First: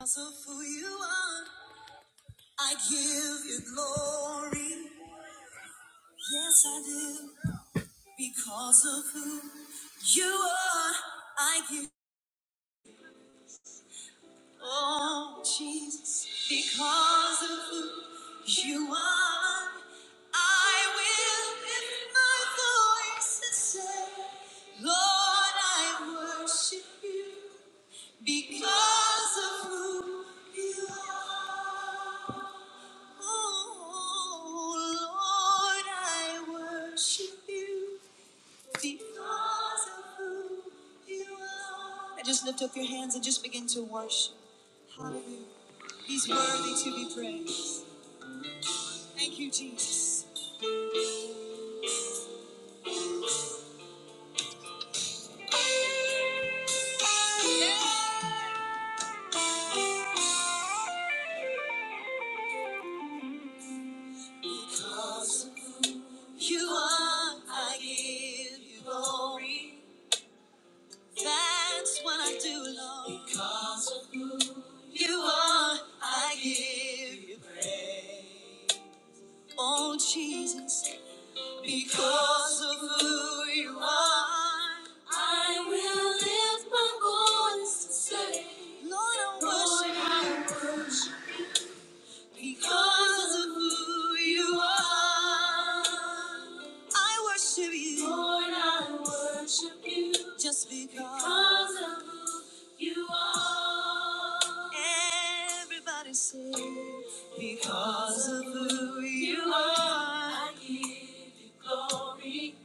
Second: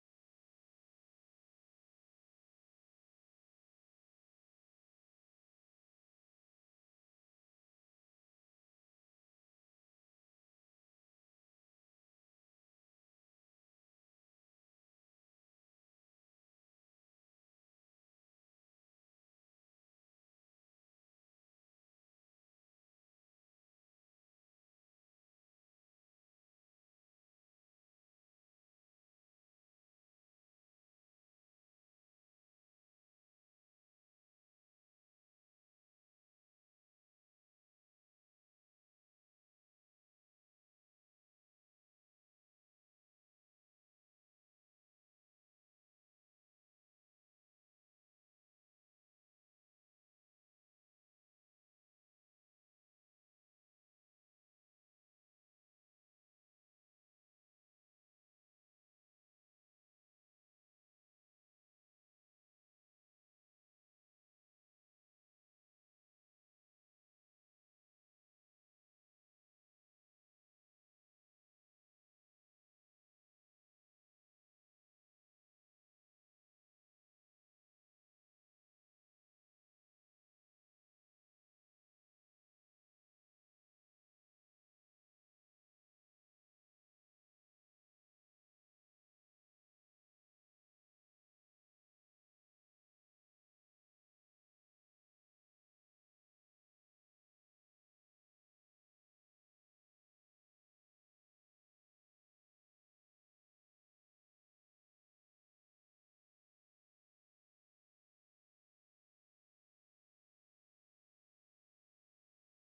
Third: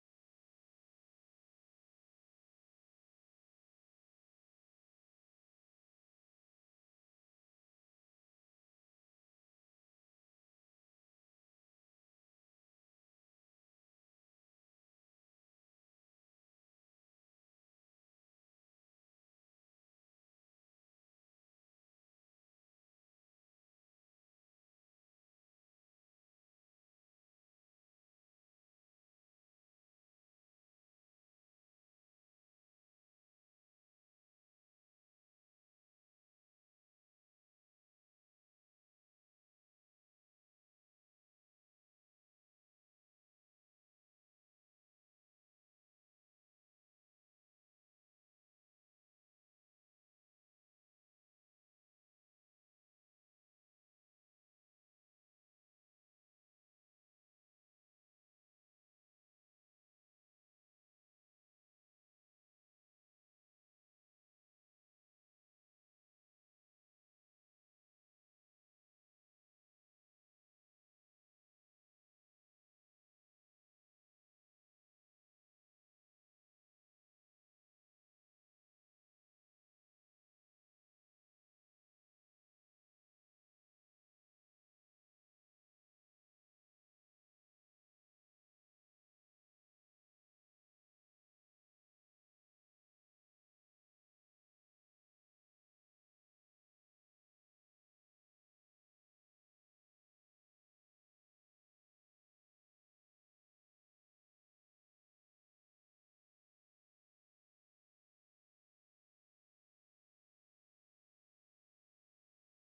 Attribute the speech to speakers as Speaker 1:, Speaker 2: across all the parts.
Speaker 1: Because of who you are, I give you glory. Yes, I do. Because of who you are, I give. Oh, Jesus. Because of who you are, I will lift my voice and say, Lord, I worship you because of who you are. Oh, I Just lift up your hands and just begin to worship. Hallelujah. He's worthy to be praised. Thank you, Jesus. Yeah. Because you are, I give you glory. That's what I do, Lord. Because you are, I give you praise. Oh Jesus, because of who you are, I will lift my voice to say, Lord, I worship you. Because of who you are, I worship you. Lord, I worship you. Just because, because of who you are. Everybody say, because of who you are, I give you glory.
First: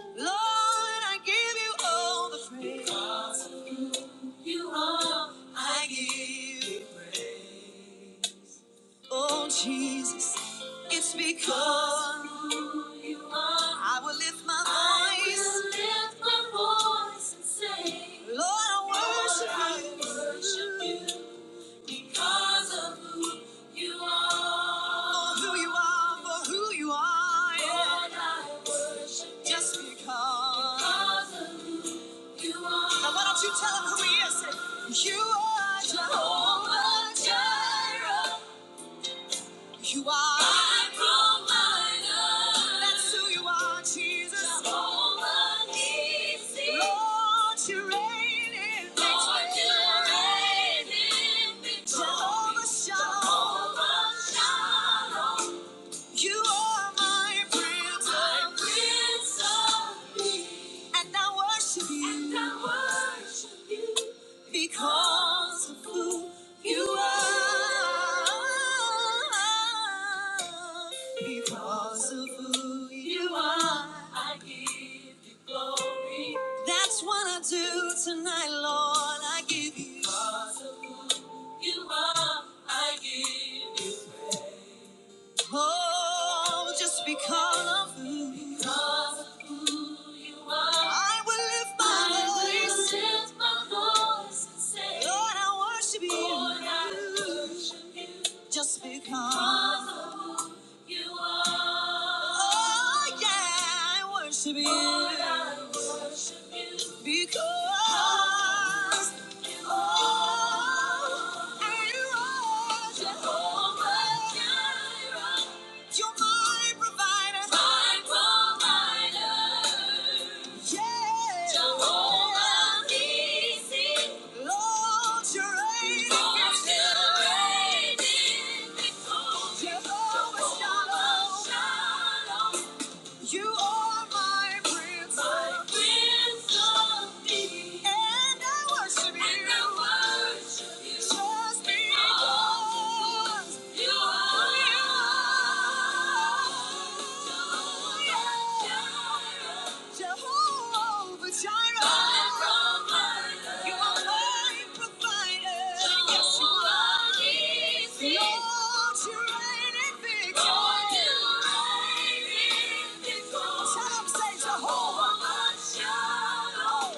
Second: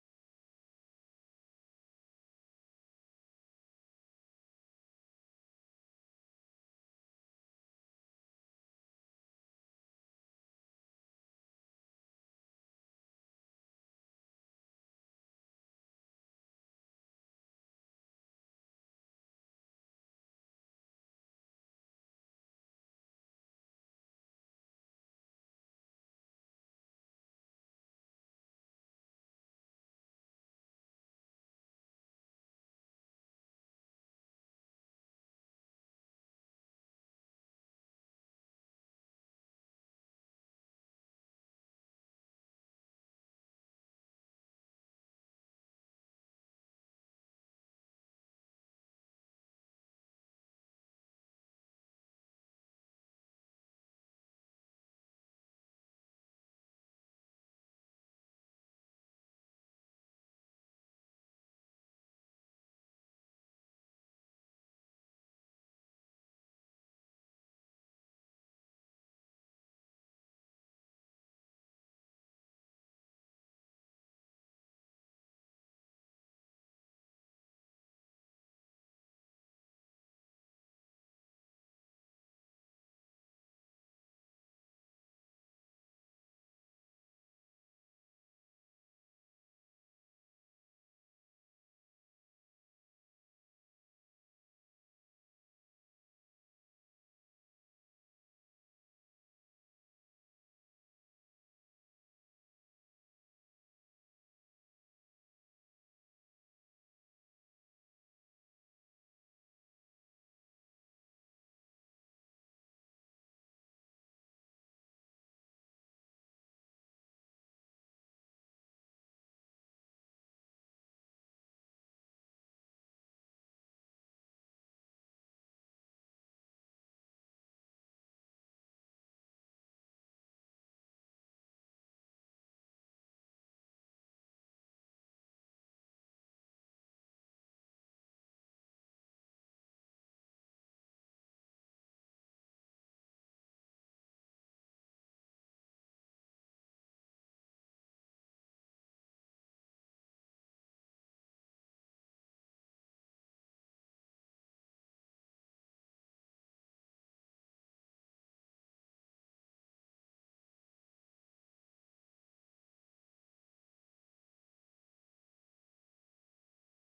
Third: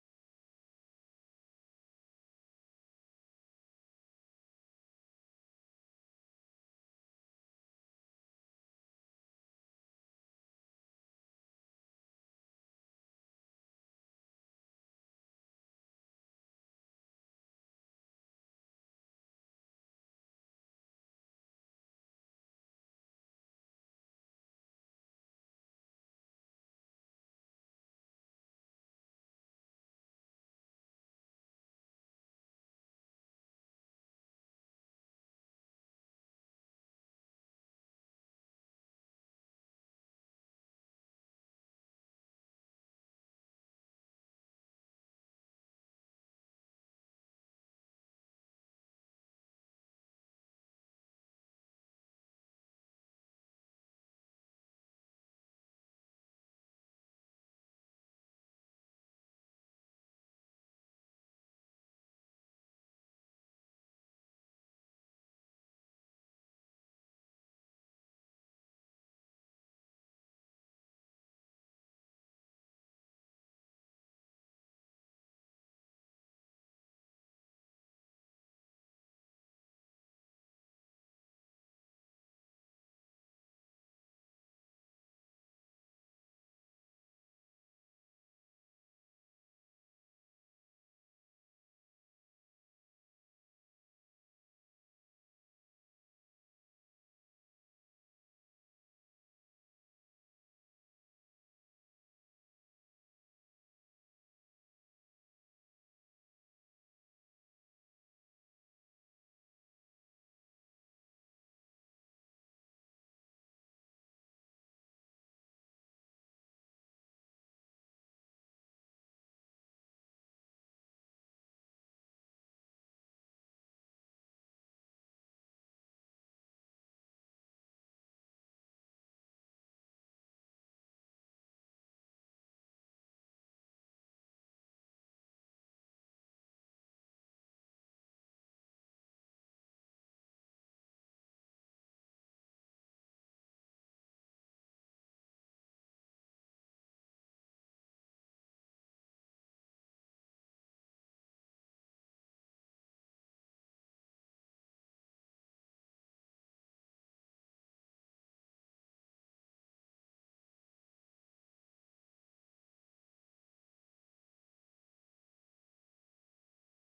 Speaker 1: Lord, I give you all the praise. Because of who you are, I give. you Oh, Jesus, it's because who you are. I will lift my I voice. I will lift my voice and say, Lord, I worship Lord, I you. worship you you because of who you are. For who you are, for who you are. yeah. Lord, I worship you Just because. because of who you are. Now why don't you tell him who he is? You are Jehovah Jireh. You are my provider. That's who you are, Jesus. Jehovah Nissi. Lord, you reign in victory. Lord, you reign in victory. Jehovah Shalom. Jehovah Shalom. You are my prince, my of prince of peace. and I worship you, and I worship you because of who you are. Because of who you are, I give you glory. That's what I do tonight, Lord. I give you because of who you are. I give you. Oh, just because of because of who you are, I will lift my I will voice. Will lift my voice and say, Lord, I worship you. Lord, I worship you. Just because, because of who you are. Oh, yeah, I worship you. Lord, I worship you. Because. because you Oh, are. I worship you Jehovah Jireh. You're my provider. My provider. Yeah. Jehovah Nissi. Lord, you're reigning. Lord, you're reigning. victorious. Jehovah Jehovah Shalom. Shalom. You are my prince, my of prince of peace. and I worship and you. I worship you just because because you are. You are. Jehovah Jireh. Jehovah Jireh, you are my provider. Yes, you are. Lord, you reign in victory. Lord, you reign in victory. Tell 'em, say Jehovah. Jehovah Jireh.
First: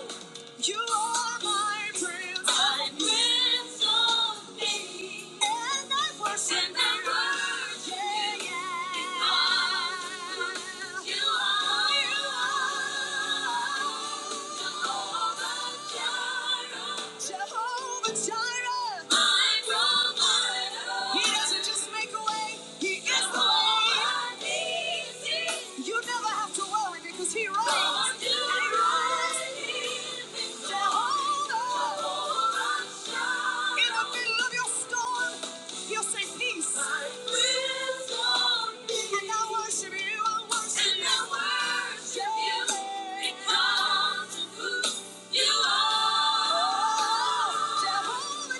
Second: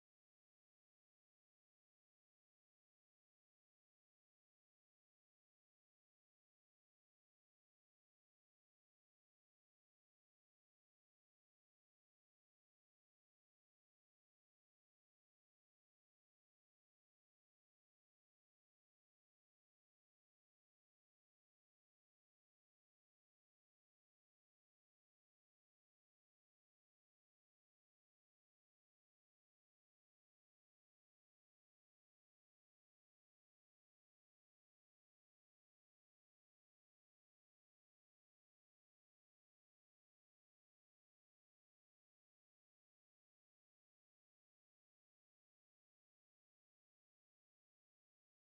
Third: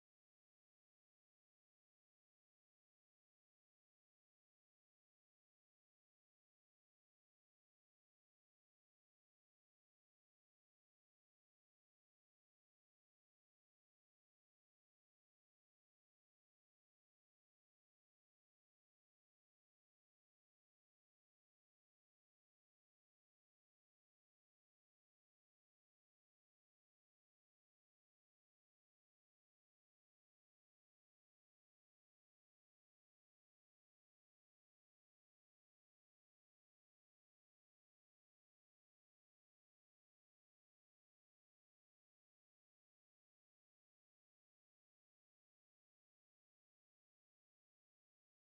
Speaker 1: You are my prince. My prince of peace. And I worship and I you. worship yeah, you. yeah. Because You are. You are. Jehovah Jireh. Jehovah Jireh, my provider. He doesn't just make a way, He is the way. You never have to worry because He reigns. Lord, you He reigns. reign. Jehovah, Jehovah in the middle of your storm, He'll say, Peace. My wisdom and I worship you, I worship and you. I worship you. Yeah. Because of who you are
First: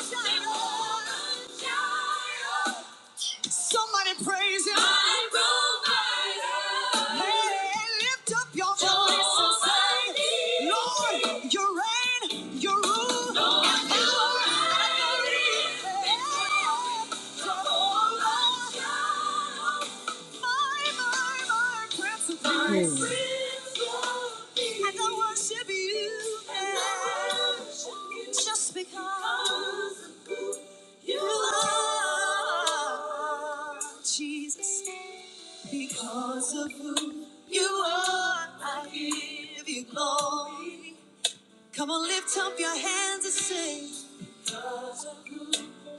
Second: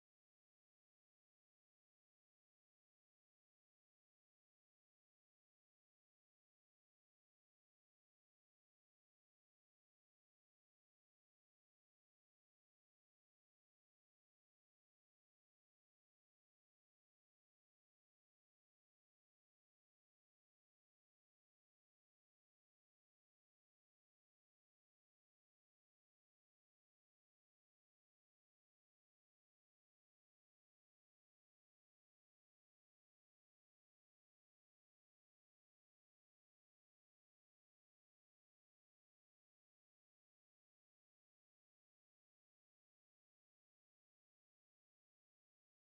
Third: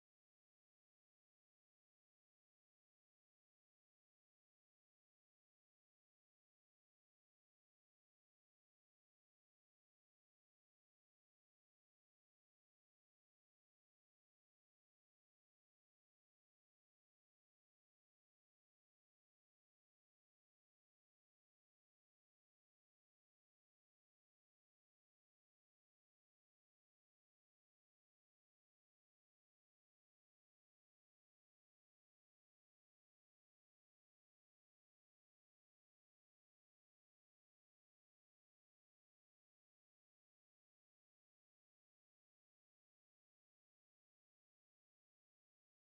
Speaker 1: Jehovah Jireh. Somebody praise him. My provider. Hey, lift up your voice and say, Lord, you reign, you rule. Lord, you are Hey, Jehovah Jireh. My, my, my Prince of Hmm. Peace. And I worship you. And I worship you. Just because you are. Jesus, because of who you are, I give you glory. Come on, lift up your hands and say,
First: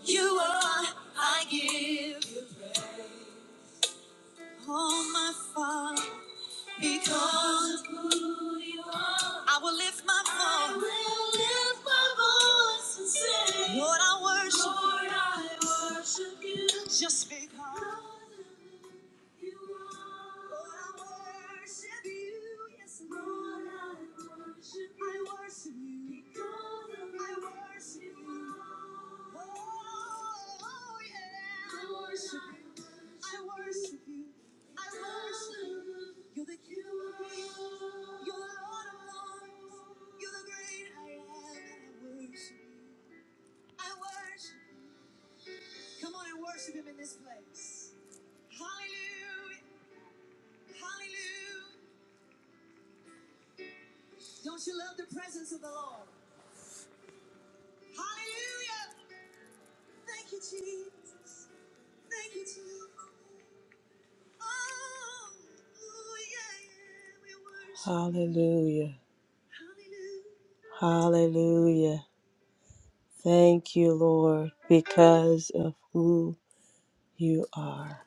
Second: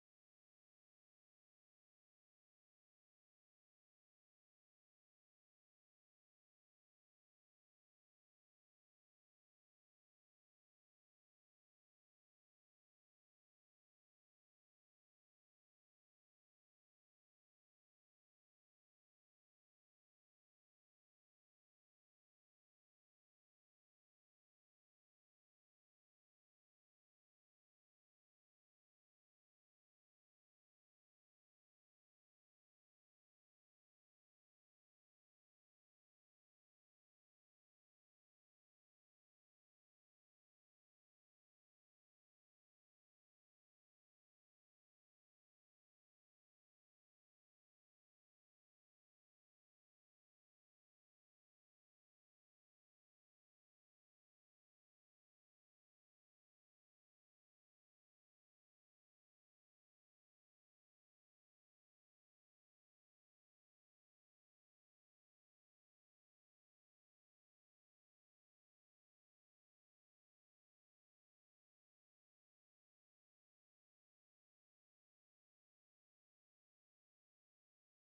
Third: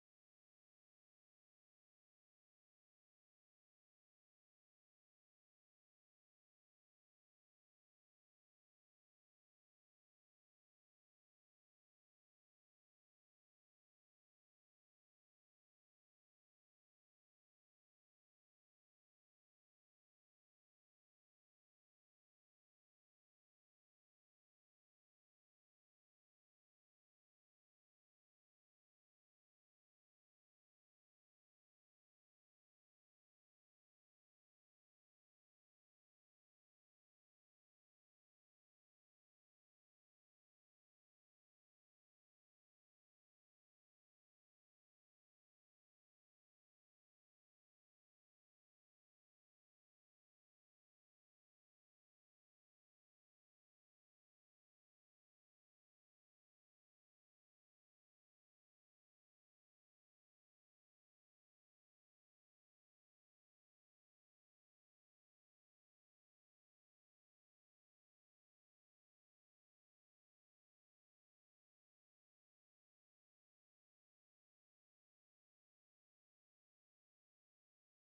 Speaker 1: You are, I give you all my Father. Because of who you are, I will lift my voice. I will lift my voice and say, Lord, I worship. Lord, I worship you. Just because. You're the King of Kings. You're the Lord of Lords. You're the great I am. I worship I worship. Come on and worship Him in this place. Hallelujah. Hallelujah. Don't you love the presence of the Lord? Hallelujah! Thank you, Jesus. Thank you, Jesus. Oh, yeah, yeah, we worship. Hallelujah. Hallelujah. Hallelujah. Thank you, Lord, because of who you are.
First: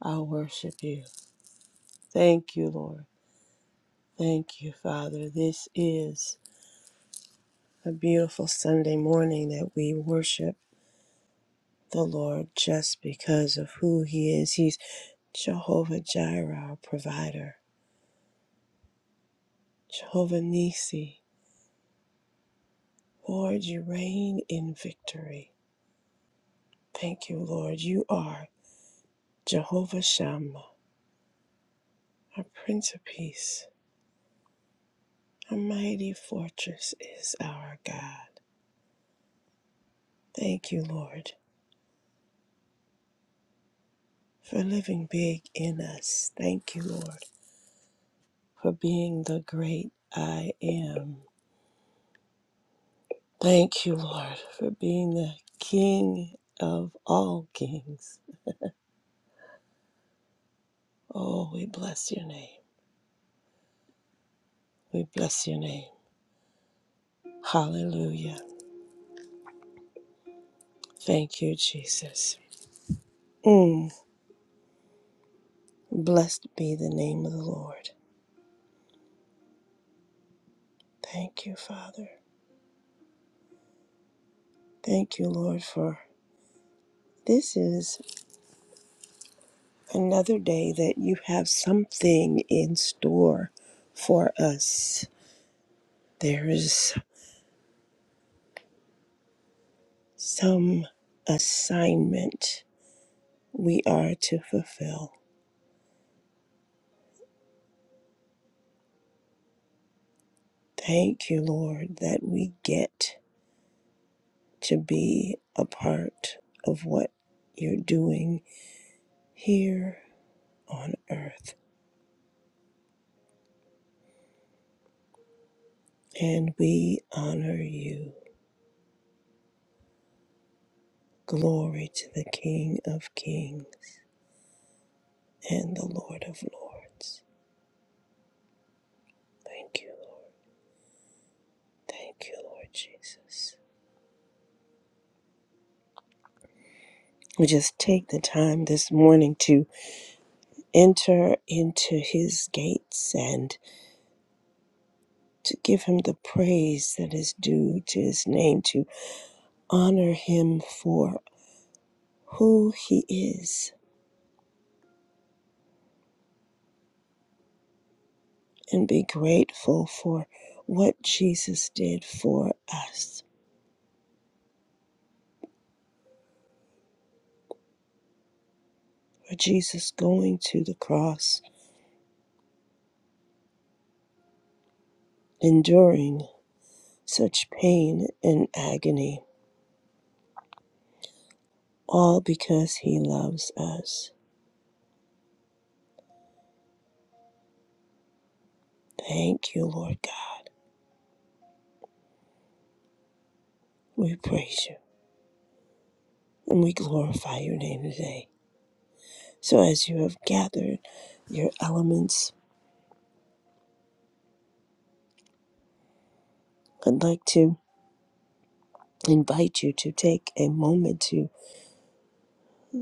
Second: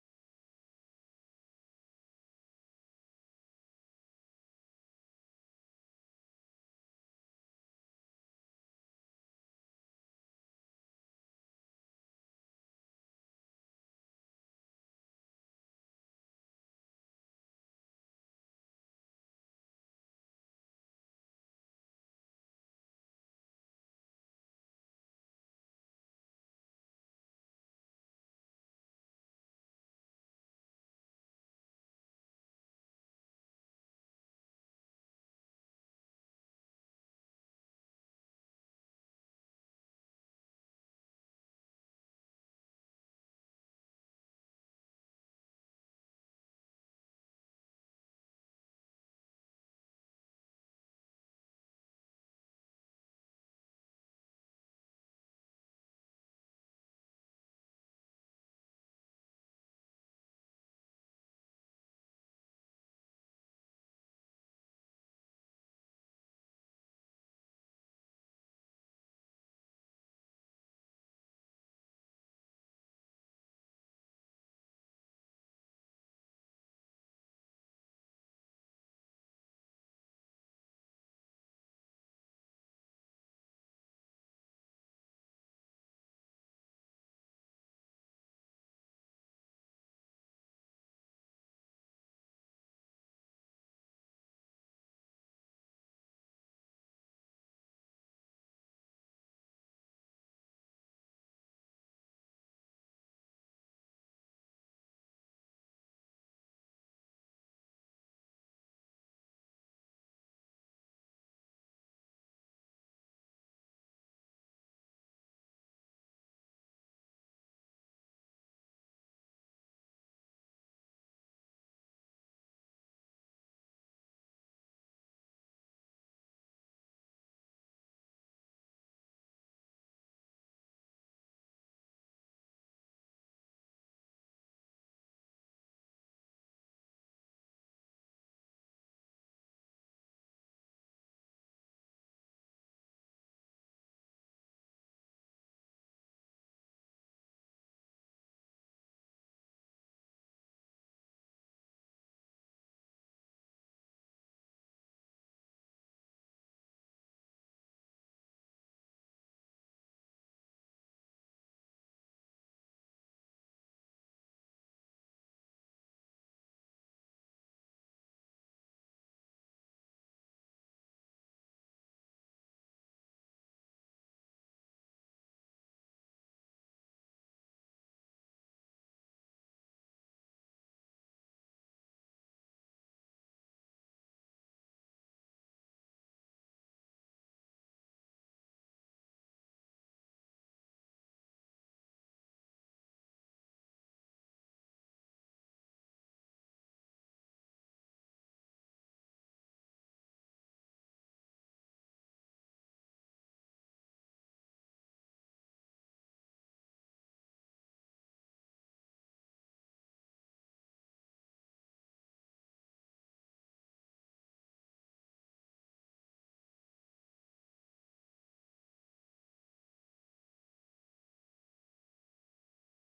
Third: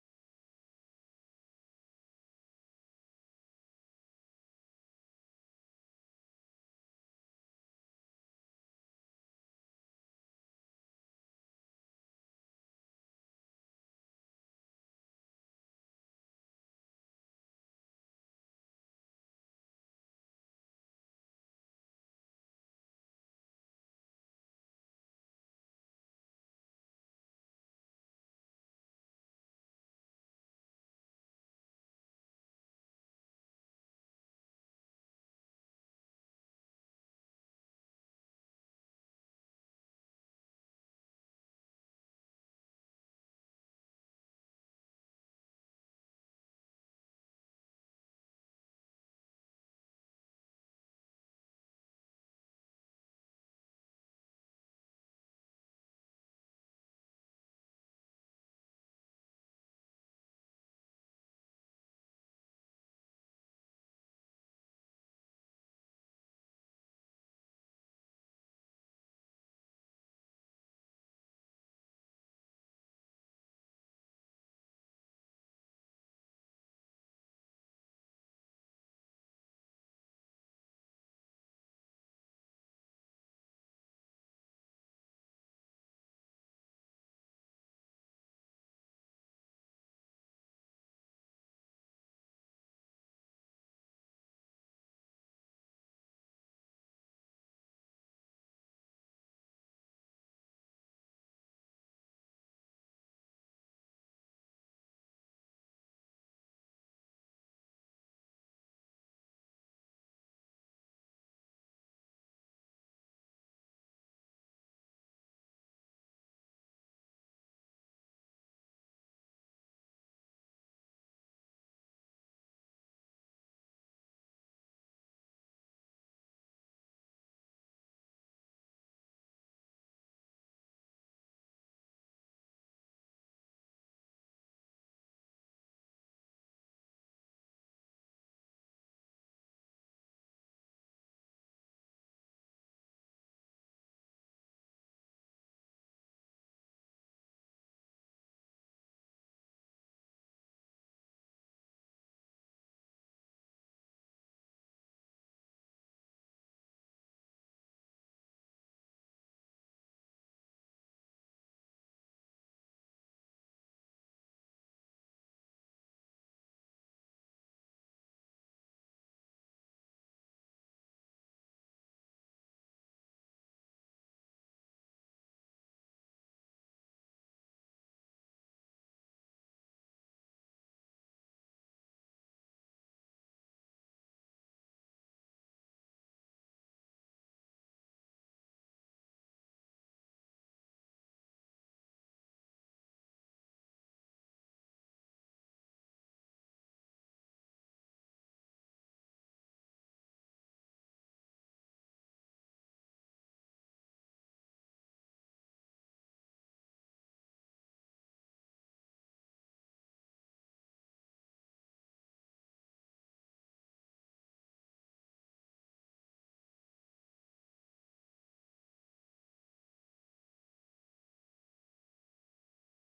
Speaker 1: I worship you. Thank you, Lord. Thank you, Father. This is a beautiful Sunday morning that we worship the Lord just because of who He is. He's Jehovah Jireh, our provider, Jehovah Nisi. Lord, you reign in victory. Thank you, Lord. You are Jehovah Shammah, our Prince of Peace. Our mighty fortress is our God. Thank you, Lord, for living big in us. Thank you, Lord, for being the great I am. Thank you, Lord, for being the King of all kings. Oh, we bless your name. We bless your name. Hallelujah. Thank you, Jesus. Mm. Blessed be the name of the Lord. Thank you, Father. Thank you, Lord, for this is another day that you have something in store for us. There is some assignment we are to fulfill. Thank you, Lord, that we get to be a part of what you're doing here on earth. And we honor you. Glory to the King of Kings and the Lord of Lords. Thank you, Lord. Thank you, Lord Jesus. We just take the time this morning to enter into his gates and to give him the praise that is due to his name, to honor him for who he is and be grateful for what Jesus did for us. For Jesus going to the cross, enduring such pain and agony, all because he loves us. Thank you, Lord God. We praise you and we glorify your name today. So, as you have gathered your elements, I'd like to invite you to take a moment to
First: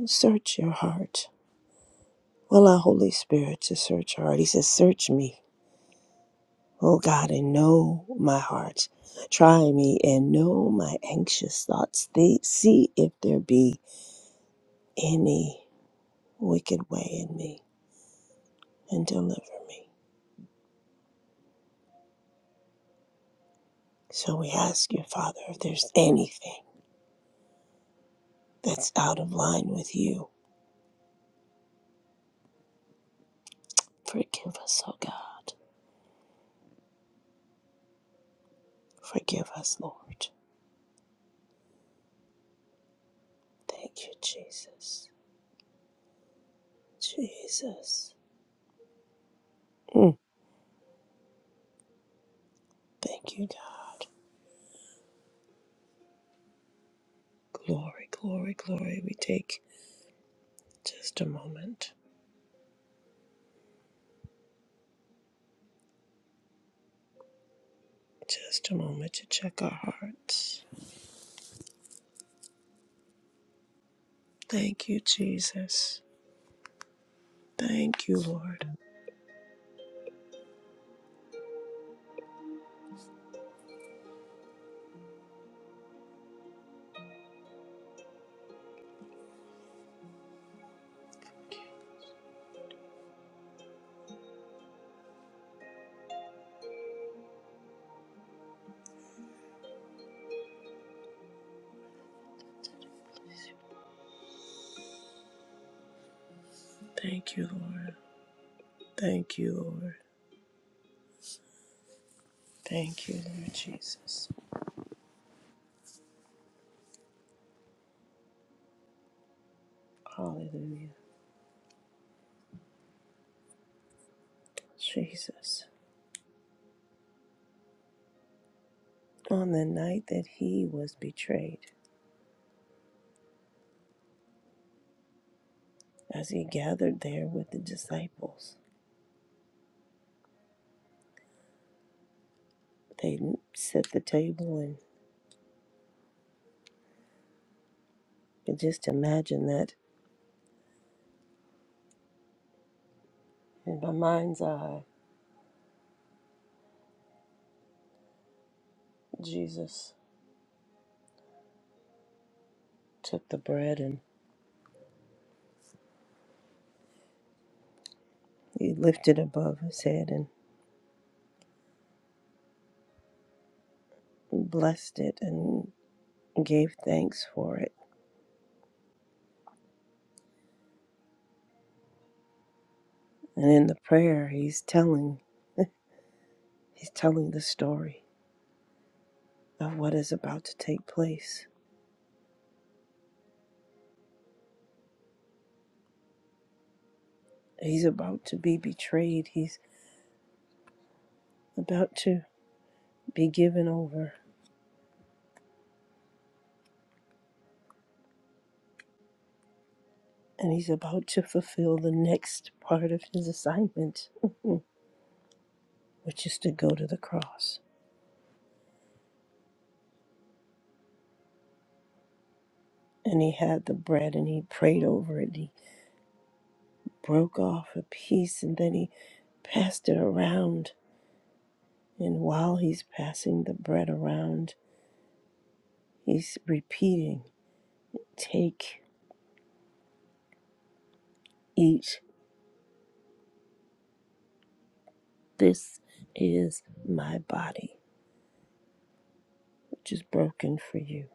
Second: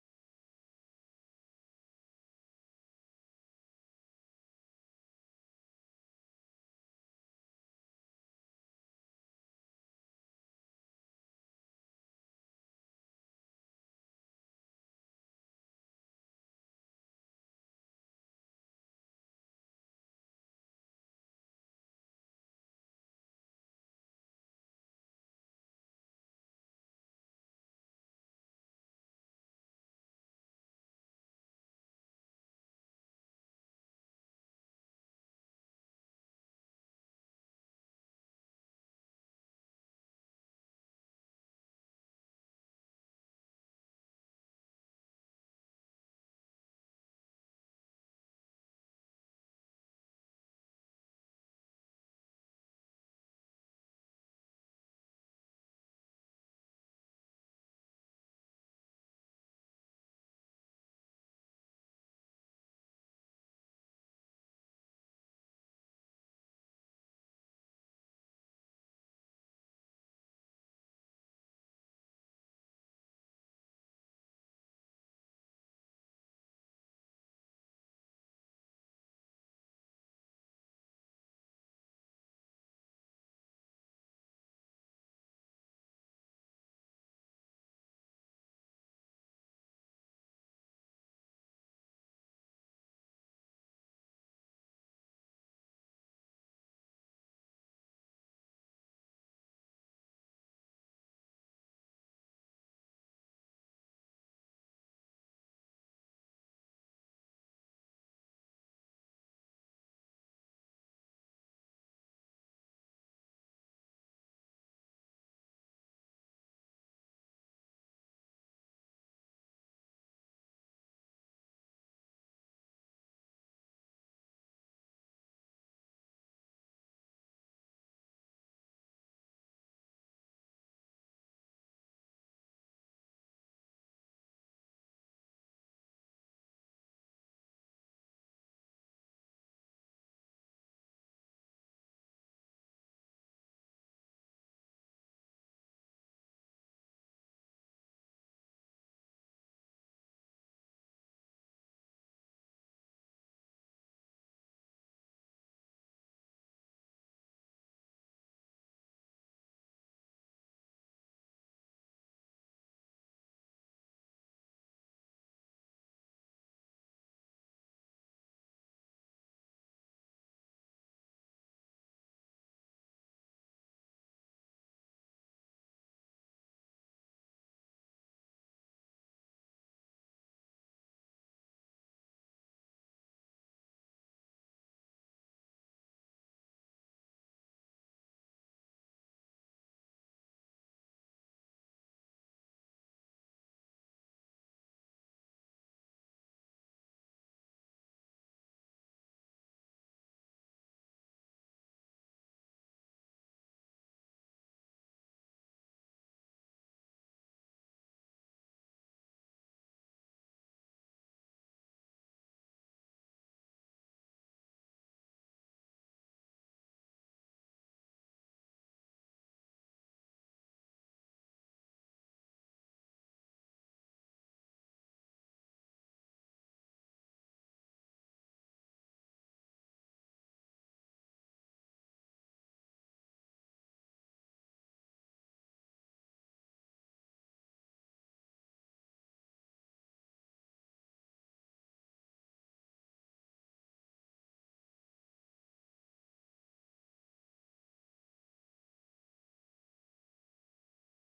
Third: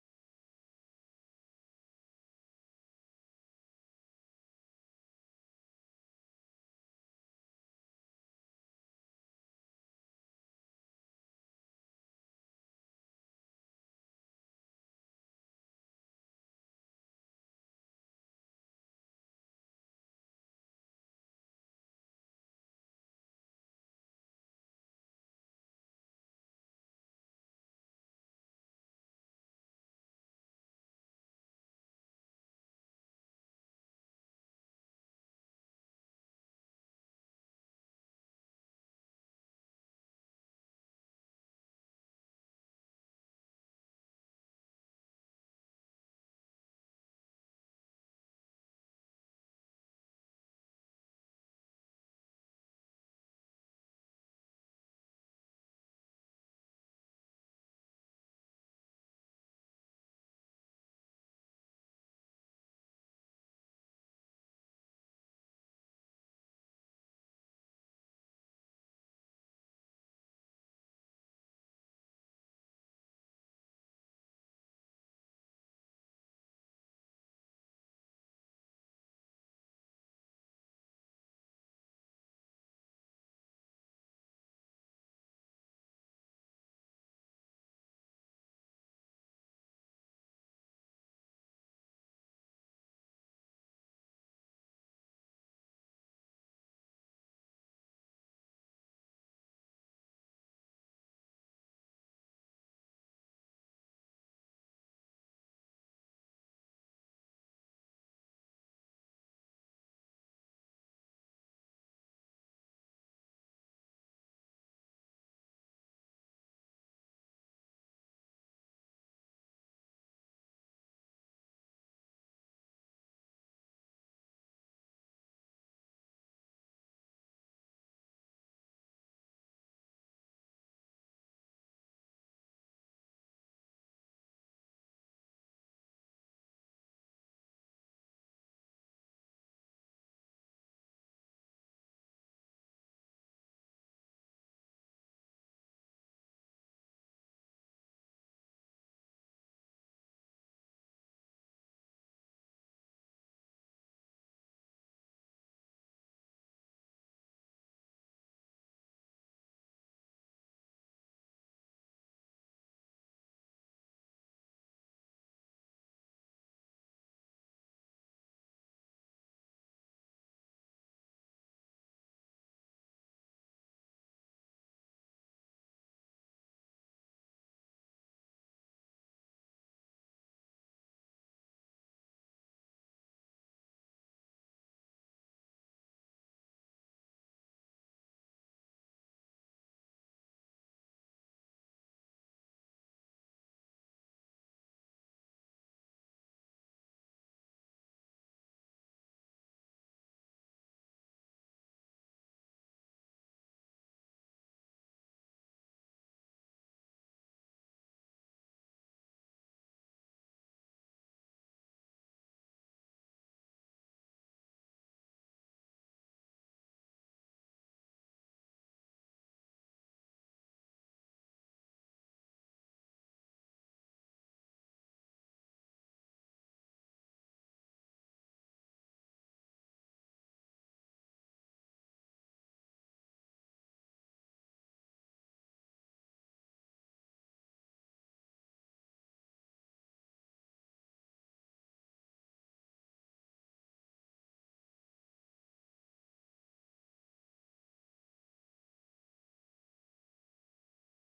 Speaker 1: Search your heart. Allow Holy Spirit to search your heart. He says, Search me, O God, and know my heart. Try me and know my anxious thoughts. They see if there be any wicked way in me and deliver me. So we ask you, Father, if there's anything that's out of line with you, forgive us, O God. Forgive us, Lord. Thank you, Jesus. Jesus. Mm. Thank you, God. Glory, glory, glory. We take just a moment, just a moment to check our hearts. Thank you, Jesus. Thank you, Lord. Thank you, Lord. Thank you, Lord. Thank you, Lord Jesus. Hallelujah. Jesus. On the night that he was betrayed, as he gathered there with the disciples, they set the table and and just imagine that in my mind's eye, Jesus took the bread and He lifted above his head and blessed it and gave thanks for it. And in the prayer he's telling he's telling the story of what is about to take place. He's about to be betrayed. He's about to be given over. And he's about to fulfill the next part of his assignment, which is to go to the cross. And he had the bread and he prayed over it. He broke off a piece and then he passed it around And while he's passing the bread around, he's repeating, Take, eat, this is my body, which is broken for you.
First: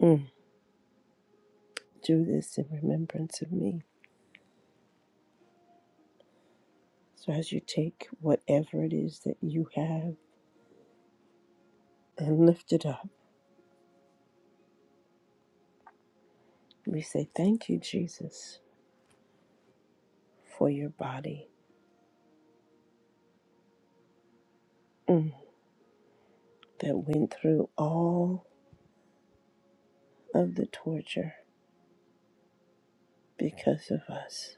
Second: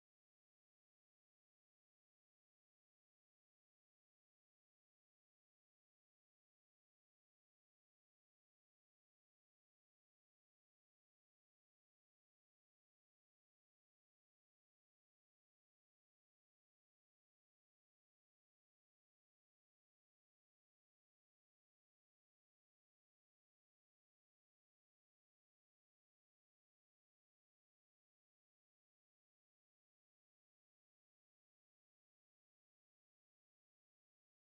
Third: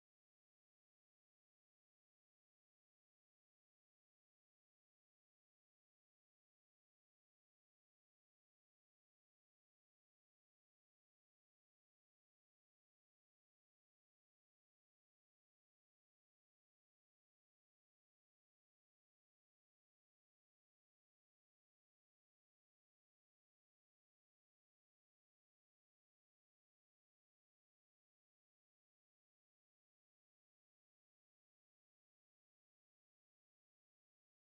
Speaker 1: Mm. Do this in remembrance of me. So as you take whatever it is that you have and lift it up, we say, Thank you, Jesus, for your body mm, that went through all of the torture because of us.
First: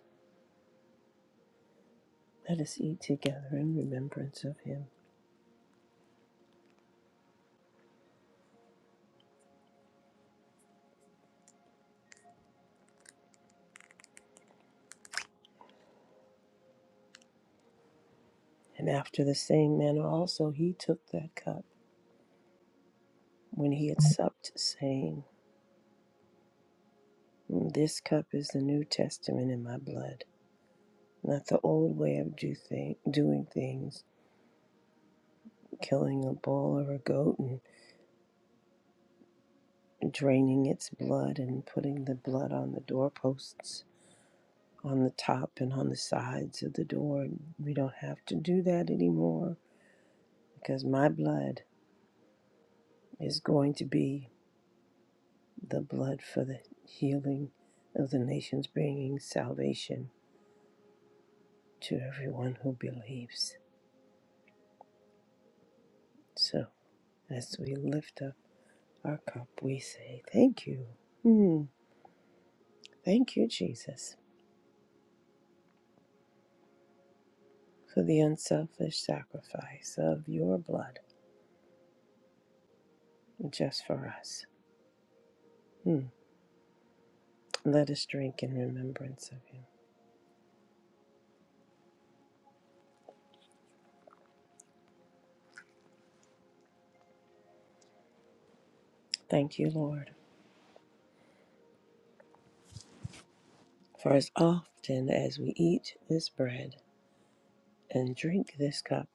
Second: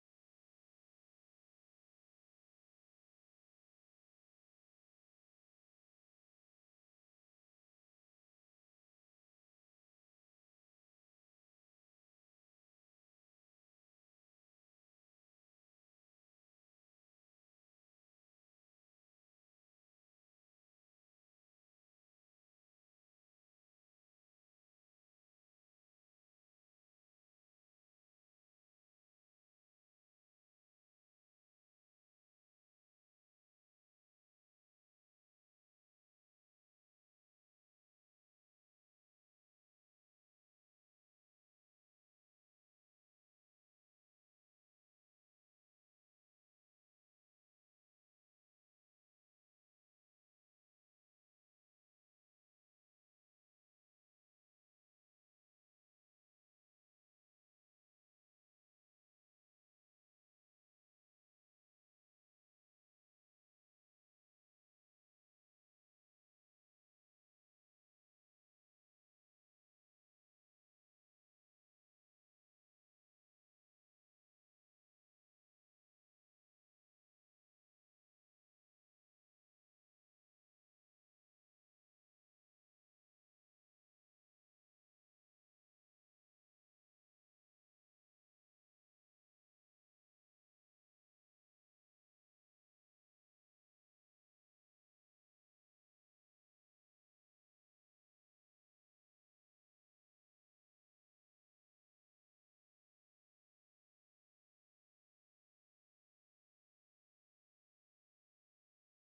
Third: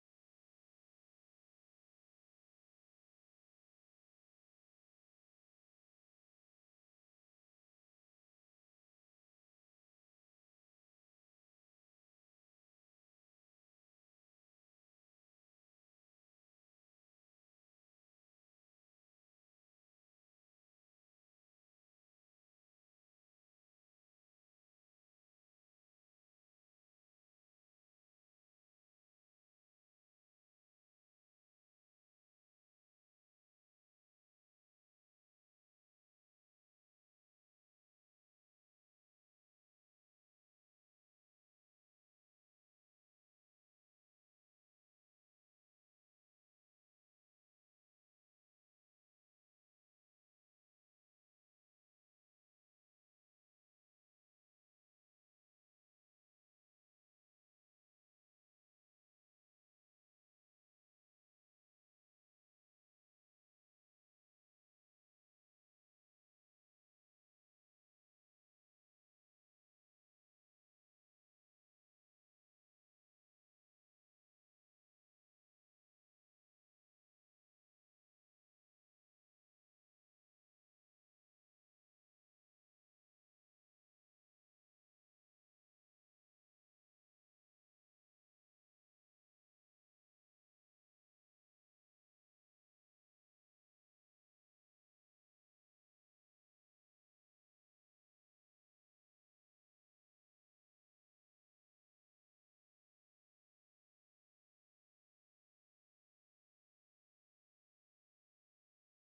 Speaker 1: Let us eat together in remembrance of him. And after the same manner also he took that cup when he had supped, saying, "Mm, This cup is the New Testament in my blood, not the old way of do thi- doing things, killing a bull or a goat and draining its blood and putting the blood on the doorposts, on the top and on the sides of the door. We don't have to do that anymore because my blood is going to be the blood for the healing of the nations, bringing salvation to everyone who believes. So, as we lift up our cup, we say, Thank you. Hmm. Thank you, Jesus, for the unselfish sacrifice of your blood just for us. Hmm. Let us drink in remembrance of him. Thank you, Lord, for as often as we eat this bread and drink this cup,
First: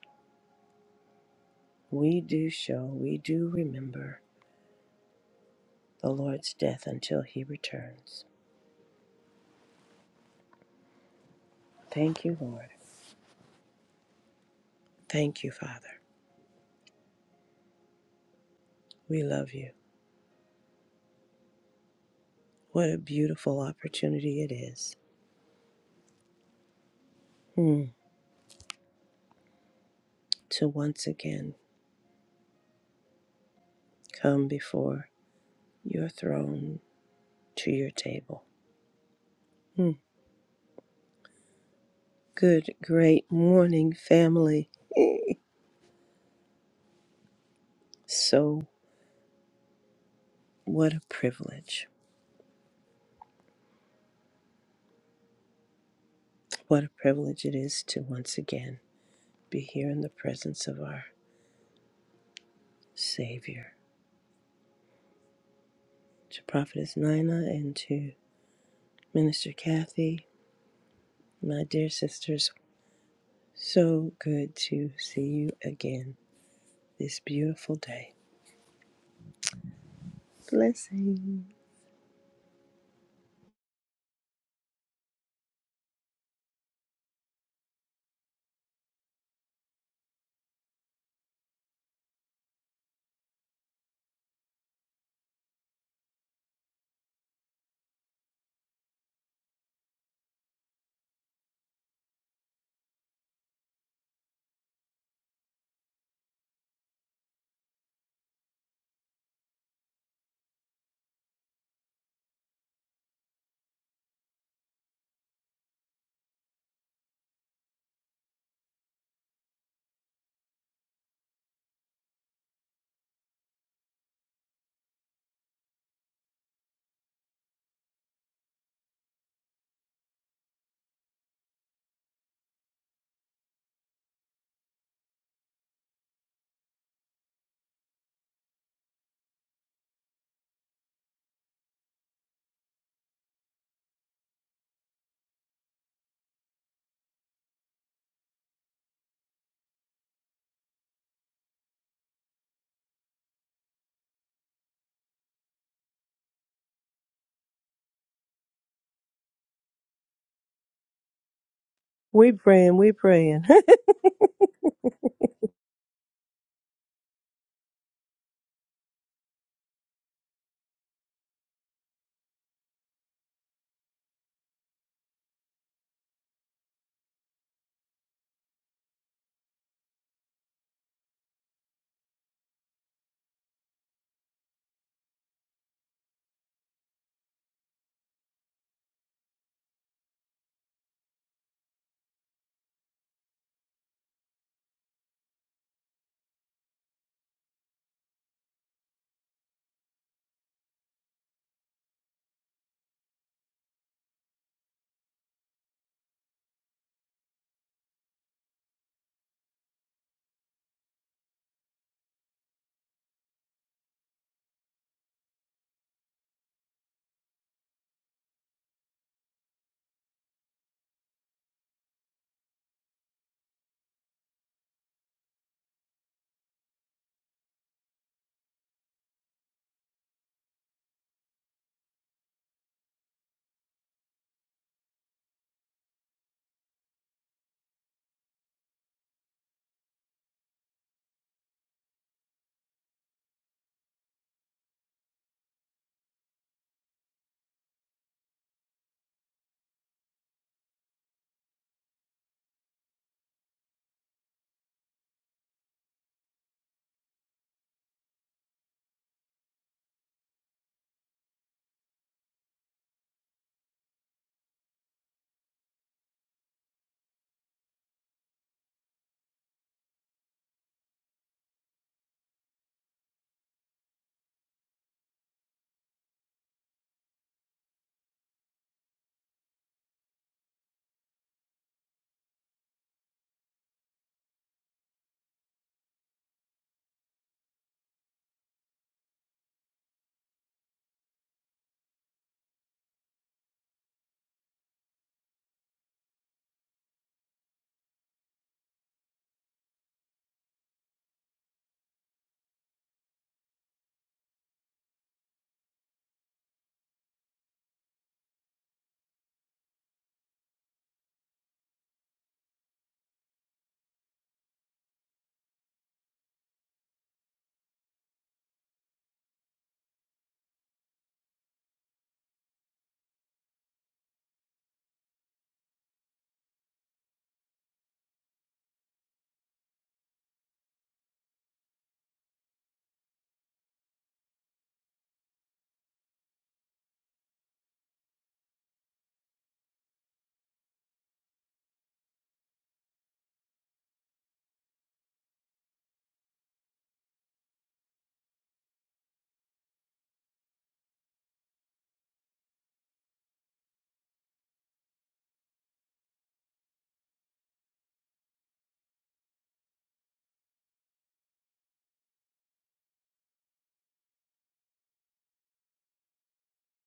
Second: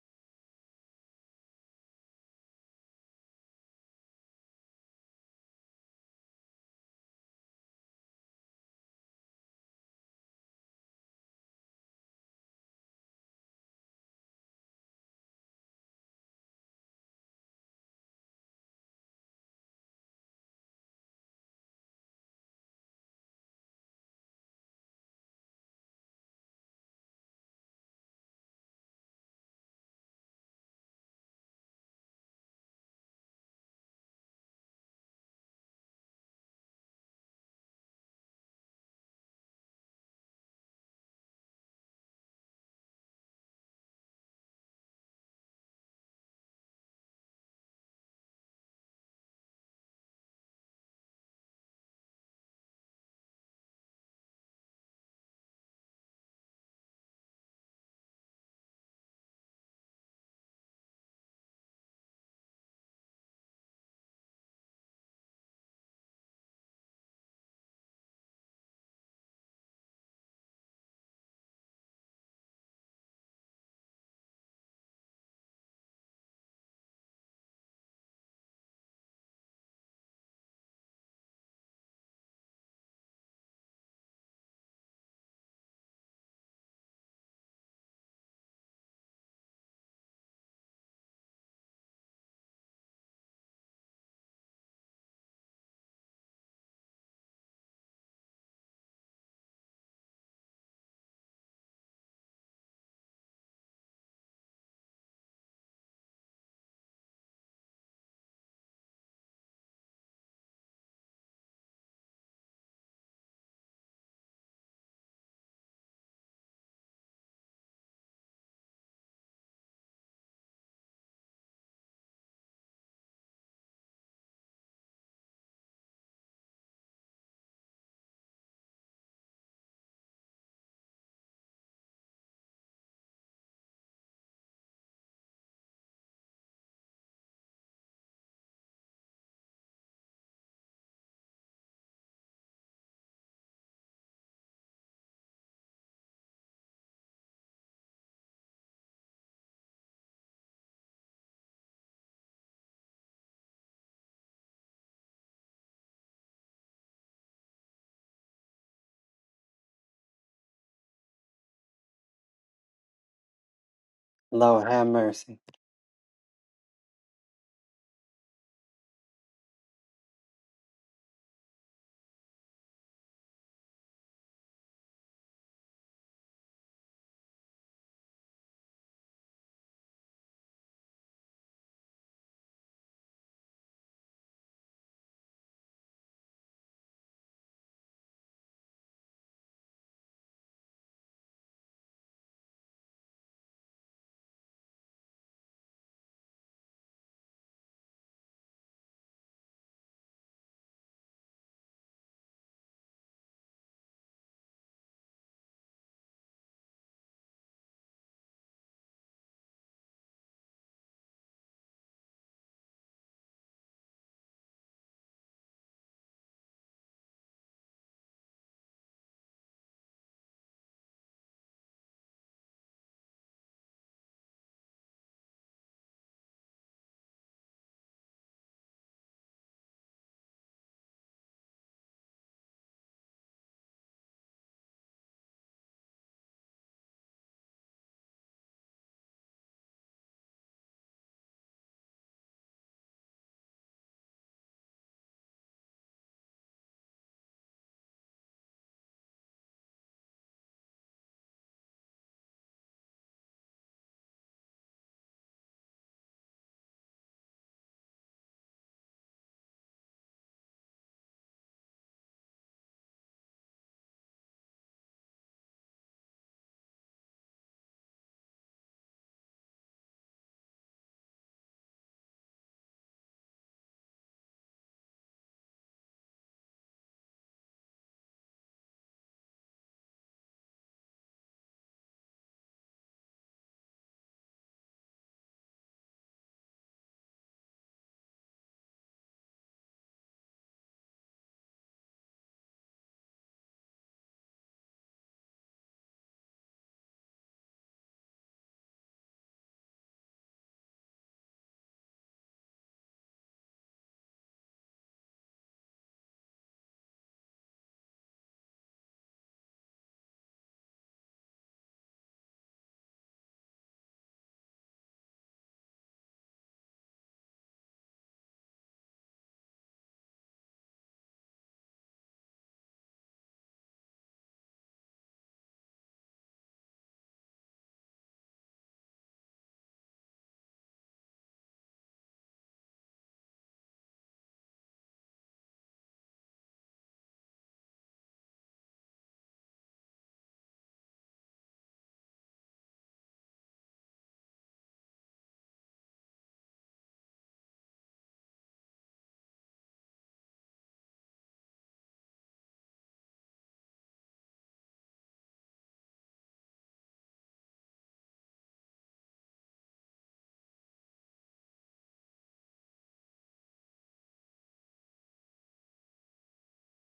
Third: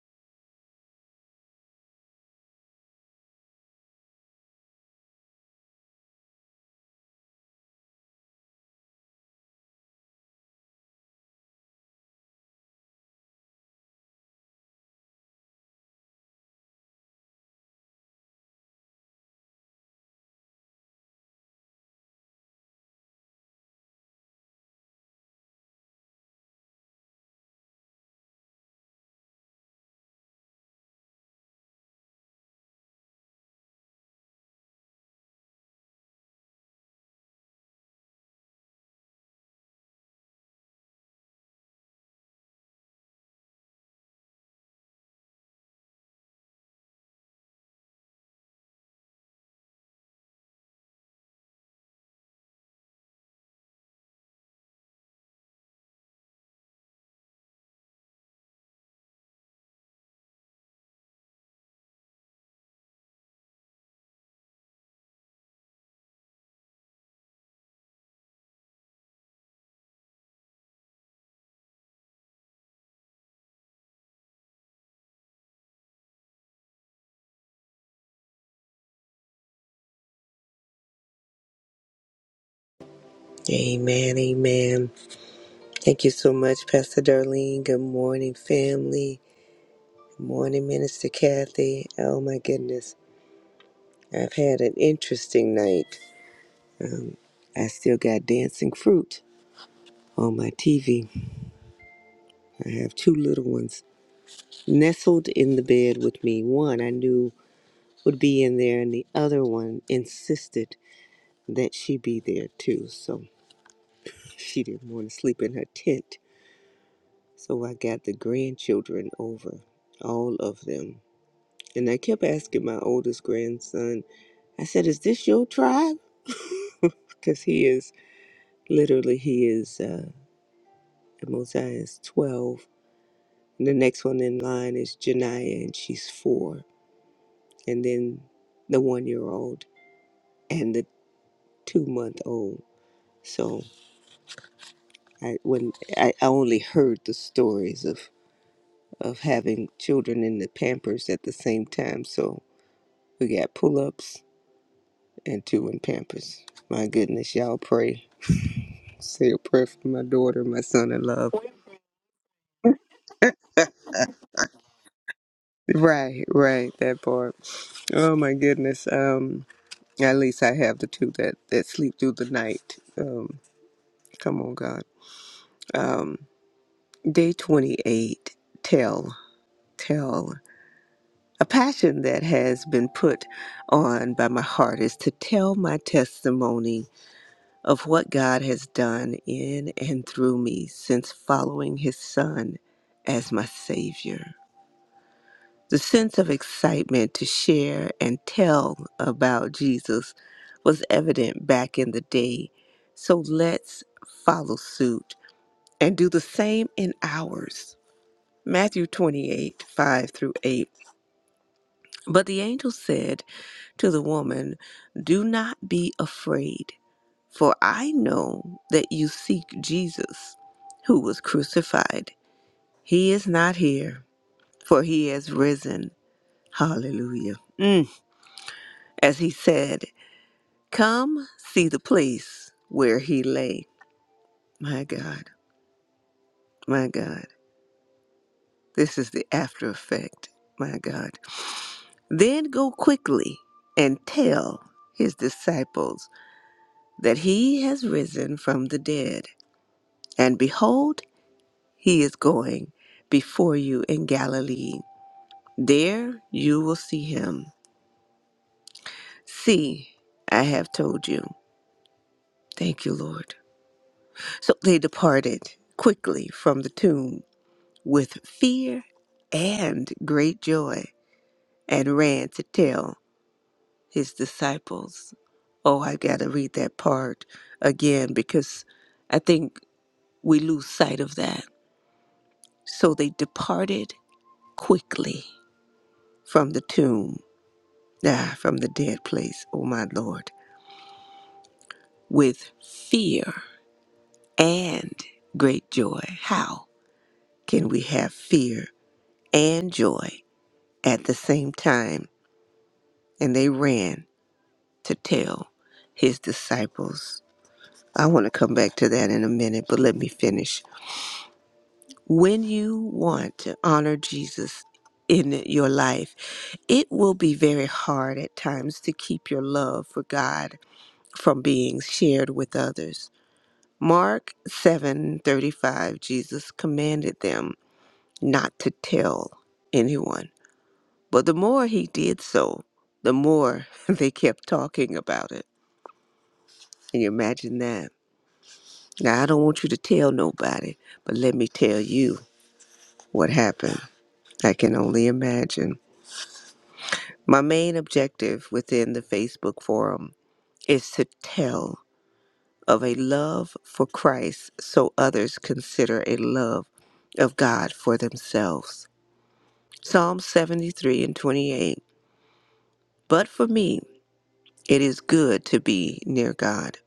Speaker 1: we do show, we do remember the Lord's death until he returns. Thank you, Lord. Thank you, Father. We love you. What a beautiful opportunity it is mm, to once again come before your throne to your table. Mm. Good, great morning, family. So, what a privilege. What a privilege it is to once again be here in the presence of our Savior. To Prophetess Nina and to Minister Kathy, my dear sisters, so good to see you again this beautiful day. Blessing.
Speaker 2: Amen, amen. Thank you so much, Pastor Darlene. Good morning, family. Good morning, Minister Kathy. Oh my goodness. I've had an interesting night. I still got dancing fruit on my TV. I have two little ones nestled in the bed with me. One I knew would be in there, and the other one insisted that she be there too. So she didn't want to sleep in her tent. So I got the grandchildren over, all of them And I kept asking my oldest grandson, I said, Is this your tribe? Because he is literally, he is, uh, Mosiah is 12. And the next one in line is Janiyah, and she's four. And then the one year old and the two month old. So I, when I, I only heard the stories of, of having children in the Pampers at the same time. So we got pull ups and two in Pampers. My goodness, y'all pray. Say a prayer for my daughter, my son in love.
Speaker 1: We praying, we praying.
Speaker 3: Lord have mercy.
Speaker 2: Right, right, that part. Oh my goodness. Um at least I have the two that, that sleep through the night. Um come on God. Um day twenty eight, tell, tell. A passion that has been put on by my heart is to tell my testimony of what God has done in and through me since following his son as my savior. The sense of excitement to share and tell about Jesus was evident back in the day. So let's follow suit and do the same in ours. Matthew 28 5 through 8. But the angel said to the woman, Do not be afraid, for I know that you seek Jesus, who was crucified. He is not here, for he has risen. Hallelujah. Mm. As he said, Come see the place where he lay. My God, my God. This is the after effect. My God. Then go quickly and tell his disciples that he has risen from the dead. And behold, he is going before you in Galilee. There you will see him. See, I have told you. Thank you, Lord. So they departed quickly from the tomb with fear and great joy and ran to tell his disciples. Oh, I got to read that part again because I think we lose sight of that. So they departed quickly from the tomb, ah, from the dead place, oh my Lord, with fear and great joy. How can we have fear and joy at the same time? And they ran to tell his disciples. I want to come back to that in a minute, but let me finish. When you want to honor Jesus in your life, it will be very hard at times to keep your love for God from being shared with others. Mark 7:35 Jesus commanded them not to tell anyone. But the more he did so, the more they kept talking about it. Can you imagine that? Now, I don't want you to tell nobody, but let me tell you what happened. I can only imagine. My main objective within the Facebook forum is to tell of a love for Christ so others consider a love of God for themselves. Psalm 73 and 28. But for me, it is good to be near God.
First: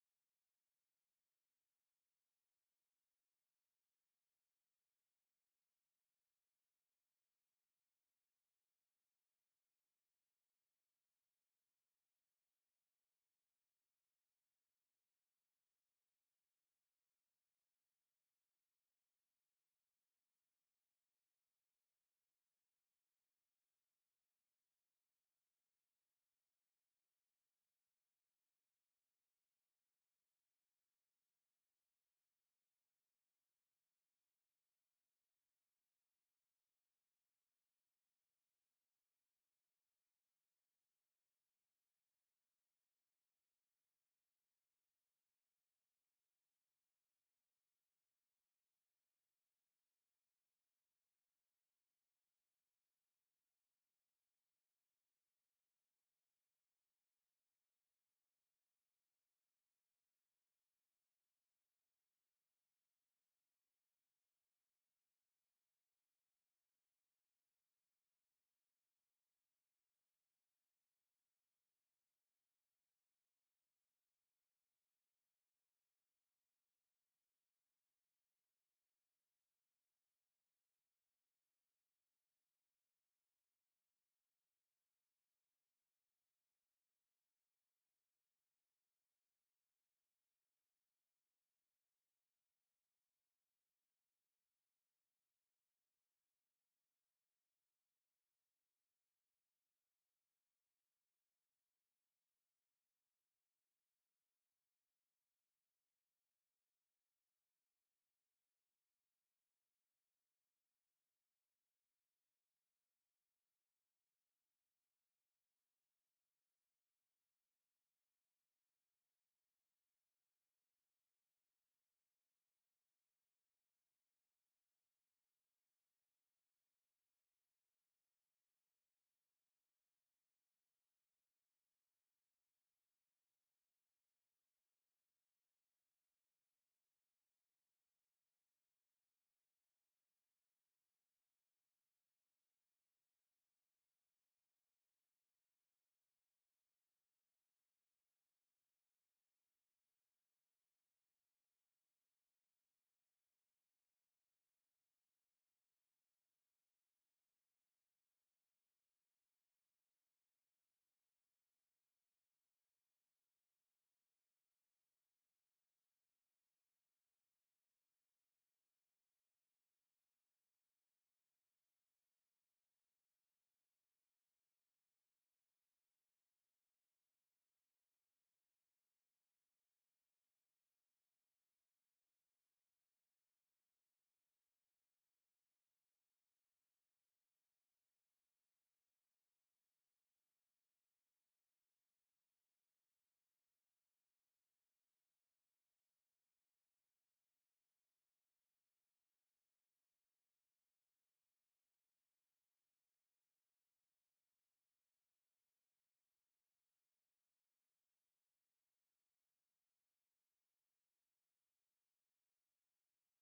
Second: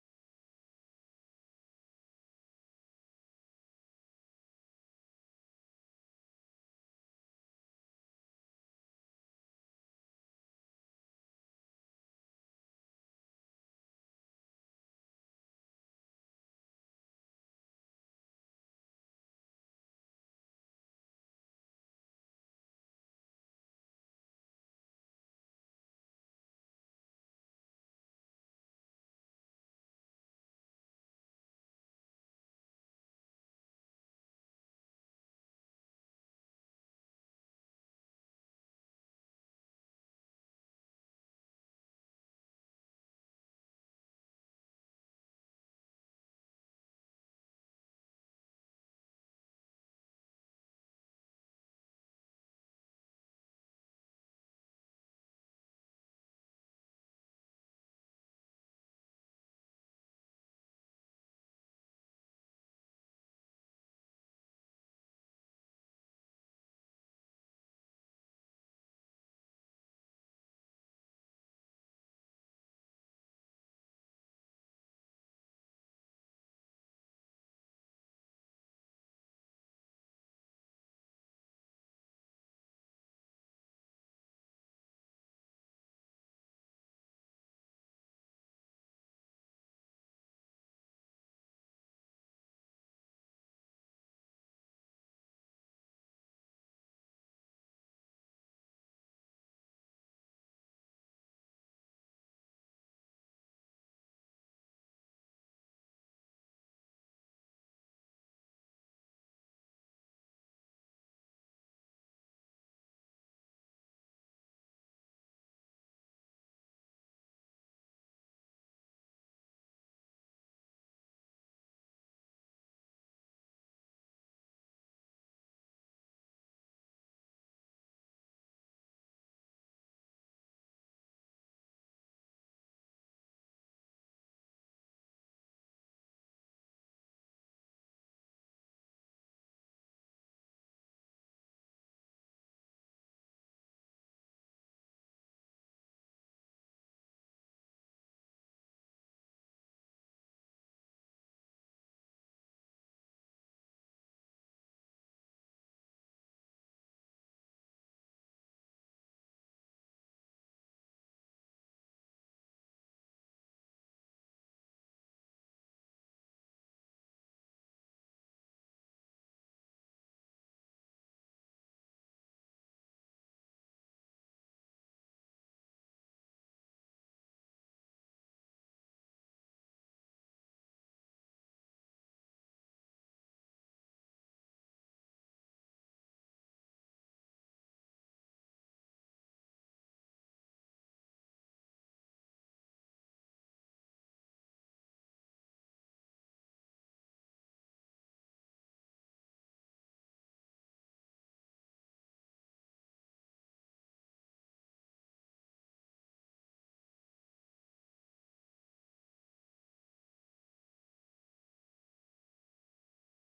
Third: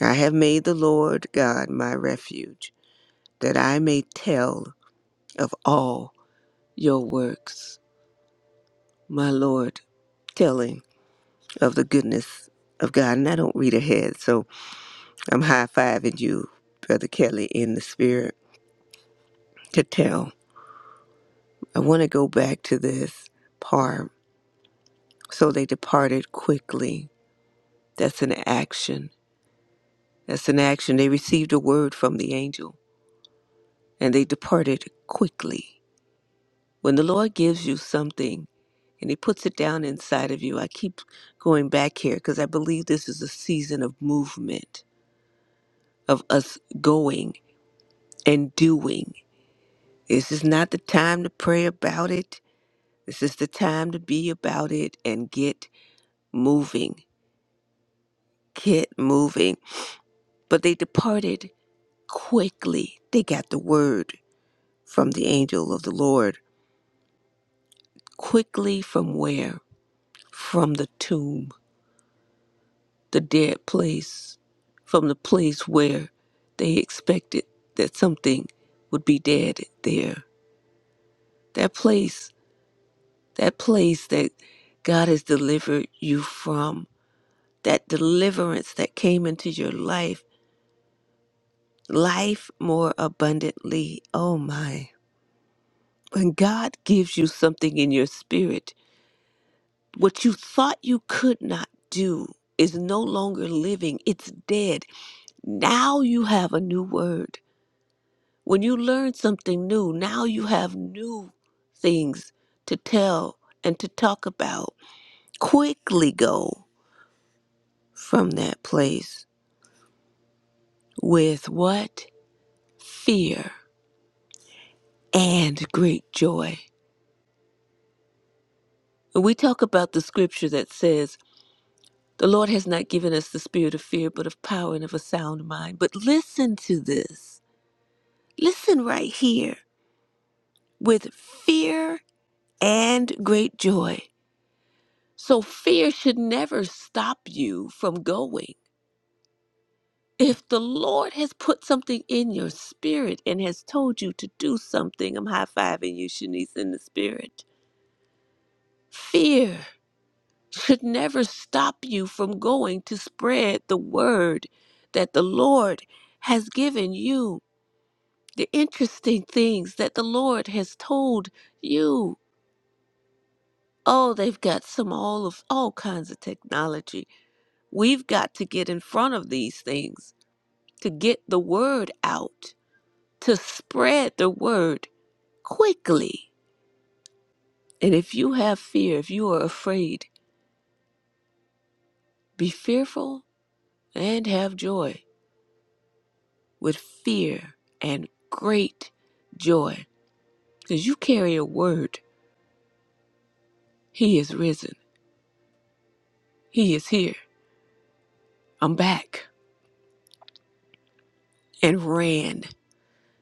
Speaker 2: I have made the Lord God my refuge, that I may tell of all your works. my Lord, telling of the goodness of God. And I don't read ahead, so I'm high fiving you, Brother Kelly, in the spirit to tell. I want to go back to this part. So they departed quickly. That's an action. That's an action. They received a word from the angel and they departed quickly. When the Lord gives you something and He puts it down inside of you, I keep going back here because I believe this is a season of movement, of us going. and doing. This is not the time to pray about it. This is the time to be about it and get moving. Get moving. But they departed quickly. They got the word from the angel of the Lord. Quickly from where? From the tomb, the dead place, from the place where they expected that something would be dead there. That place, that place that God has delivered you from that deliverance that came into your life, life more abundantly. Oh my. When God gives you something in your spirit, what you thought you could not do is no longer living, it's dead. Now you have a new word. When you learn something new, now you have new things to tell and to talk about. Quickly go from that place with what? Fear. and great joy. And we talk about the scripture that says, The Lord has not given us the spirit of fear, but of power and of a sound mind. But listen to this. Listen right here with fear and great joy. So fear should never stop you from going. If the Lord has put something in your spirit and has told you to do something, I'm high fiving you, Shanice, in the spirit. Fear should never stop you from going to spread the word that the Lord has given you, the interesting things that the Lord has told you. Oh, they've got some all of all kinds of technology. We've got to get in front of these things to get the word out, to spread the word quickly. And if you have fear, if you are afraid, be fearful and have joy with fear and great joy because you carry a word. He is risen. He is here. I'm back. And ran.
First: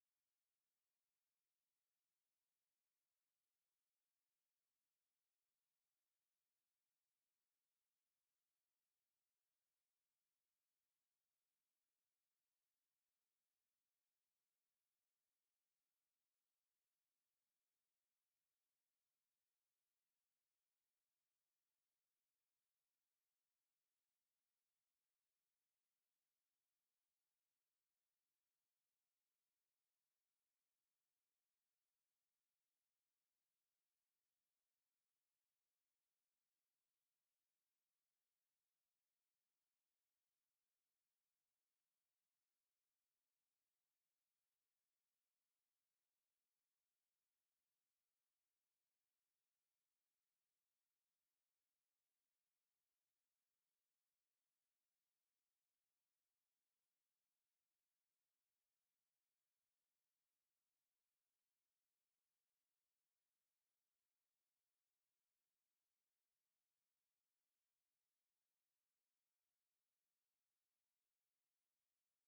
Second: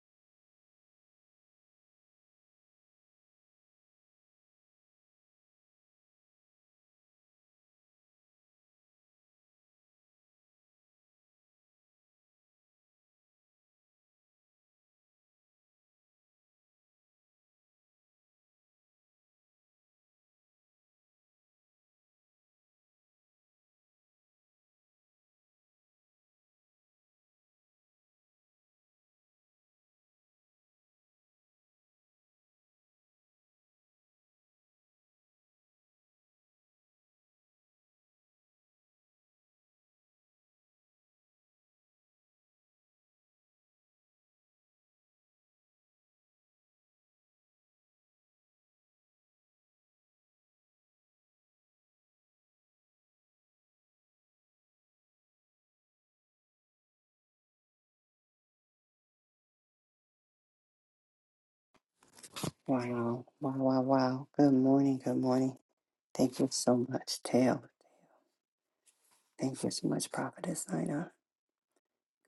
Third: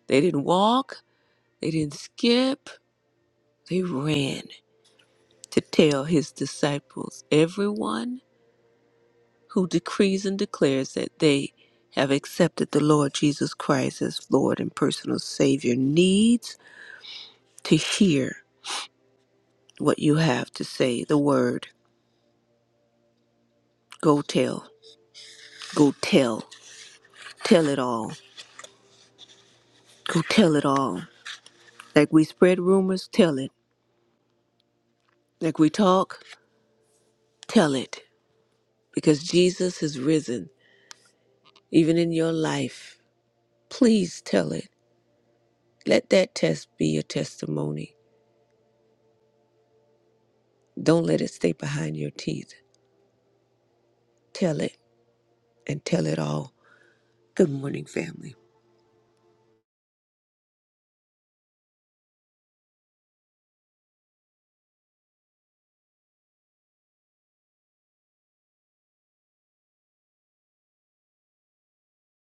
Speaker 2: They didn't walk, they didn't skip, they ran to tell his disciples, everyone who decrees and declares that they have accepted the Lord Jesus Christ as Lord and personal Savior needs to hear what you have to say, the word. Go tell, go tell, tell it all Go tell it all. Like we spread rumors, tell it. Like we talk, tell it. Because Jesus has risen, even in your life. Please tell it. Let that test be your testimony. Don't let it stay behind your teeth. Tell it and tell it all. Good morning, family.
Speaker 3: Wow. Wow, wow, wow. Good morning. Good morning. Thank you so much, Tail. Thank you so much, Prophetess Nina.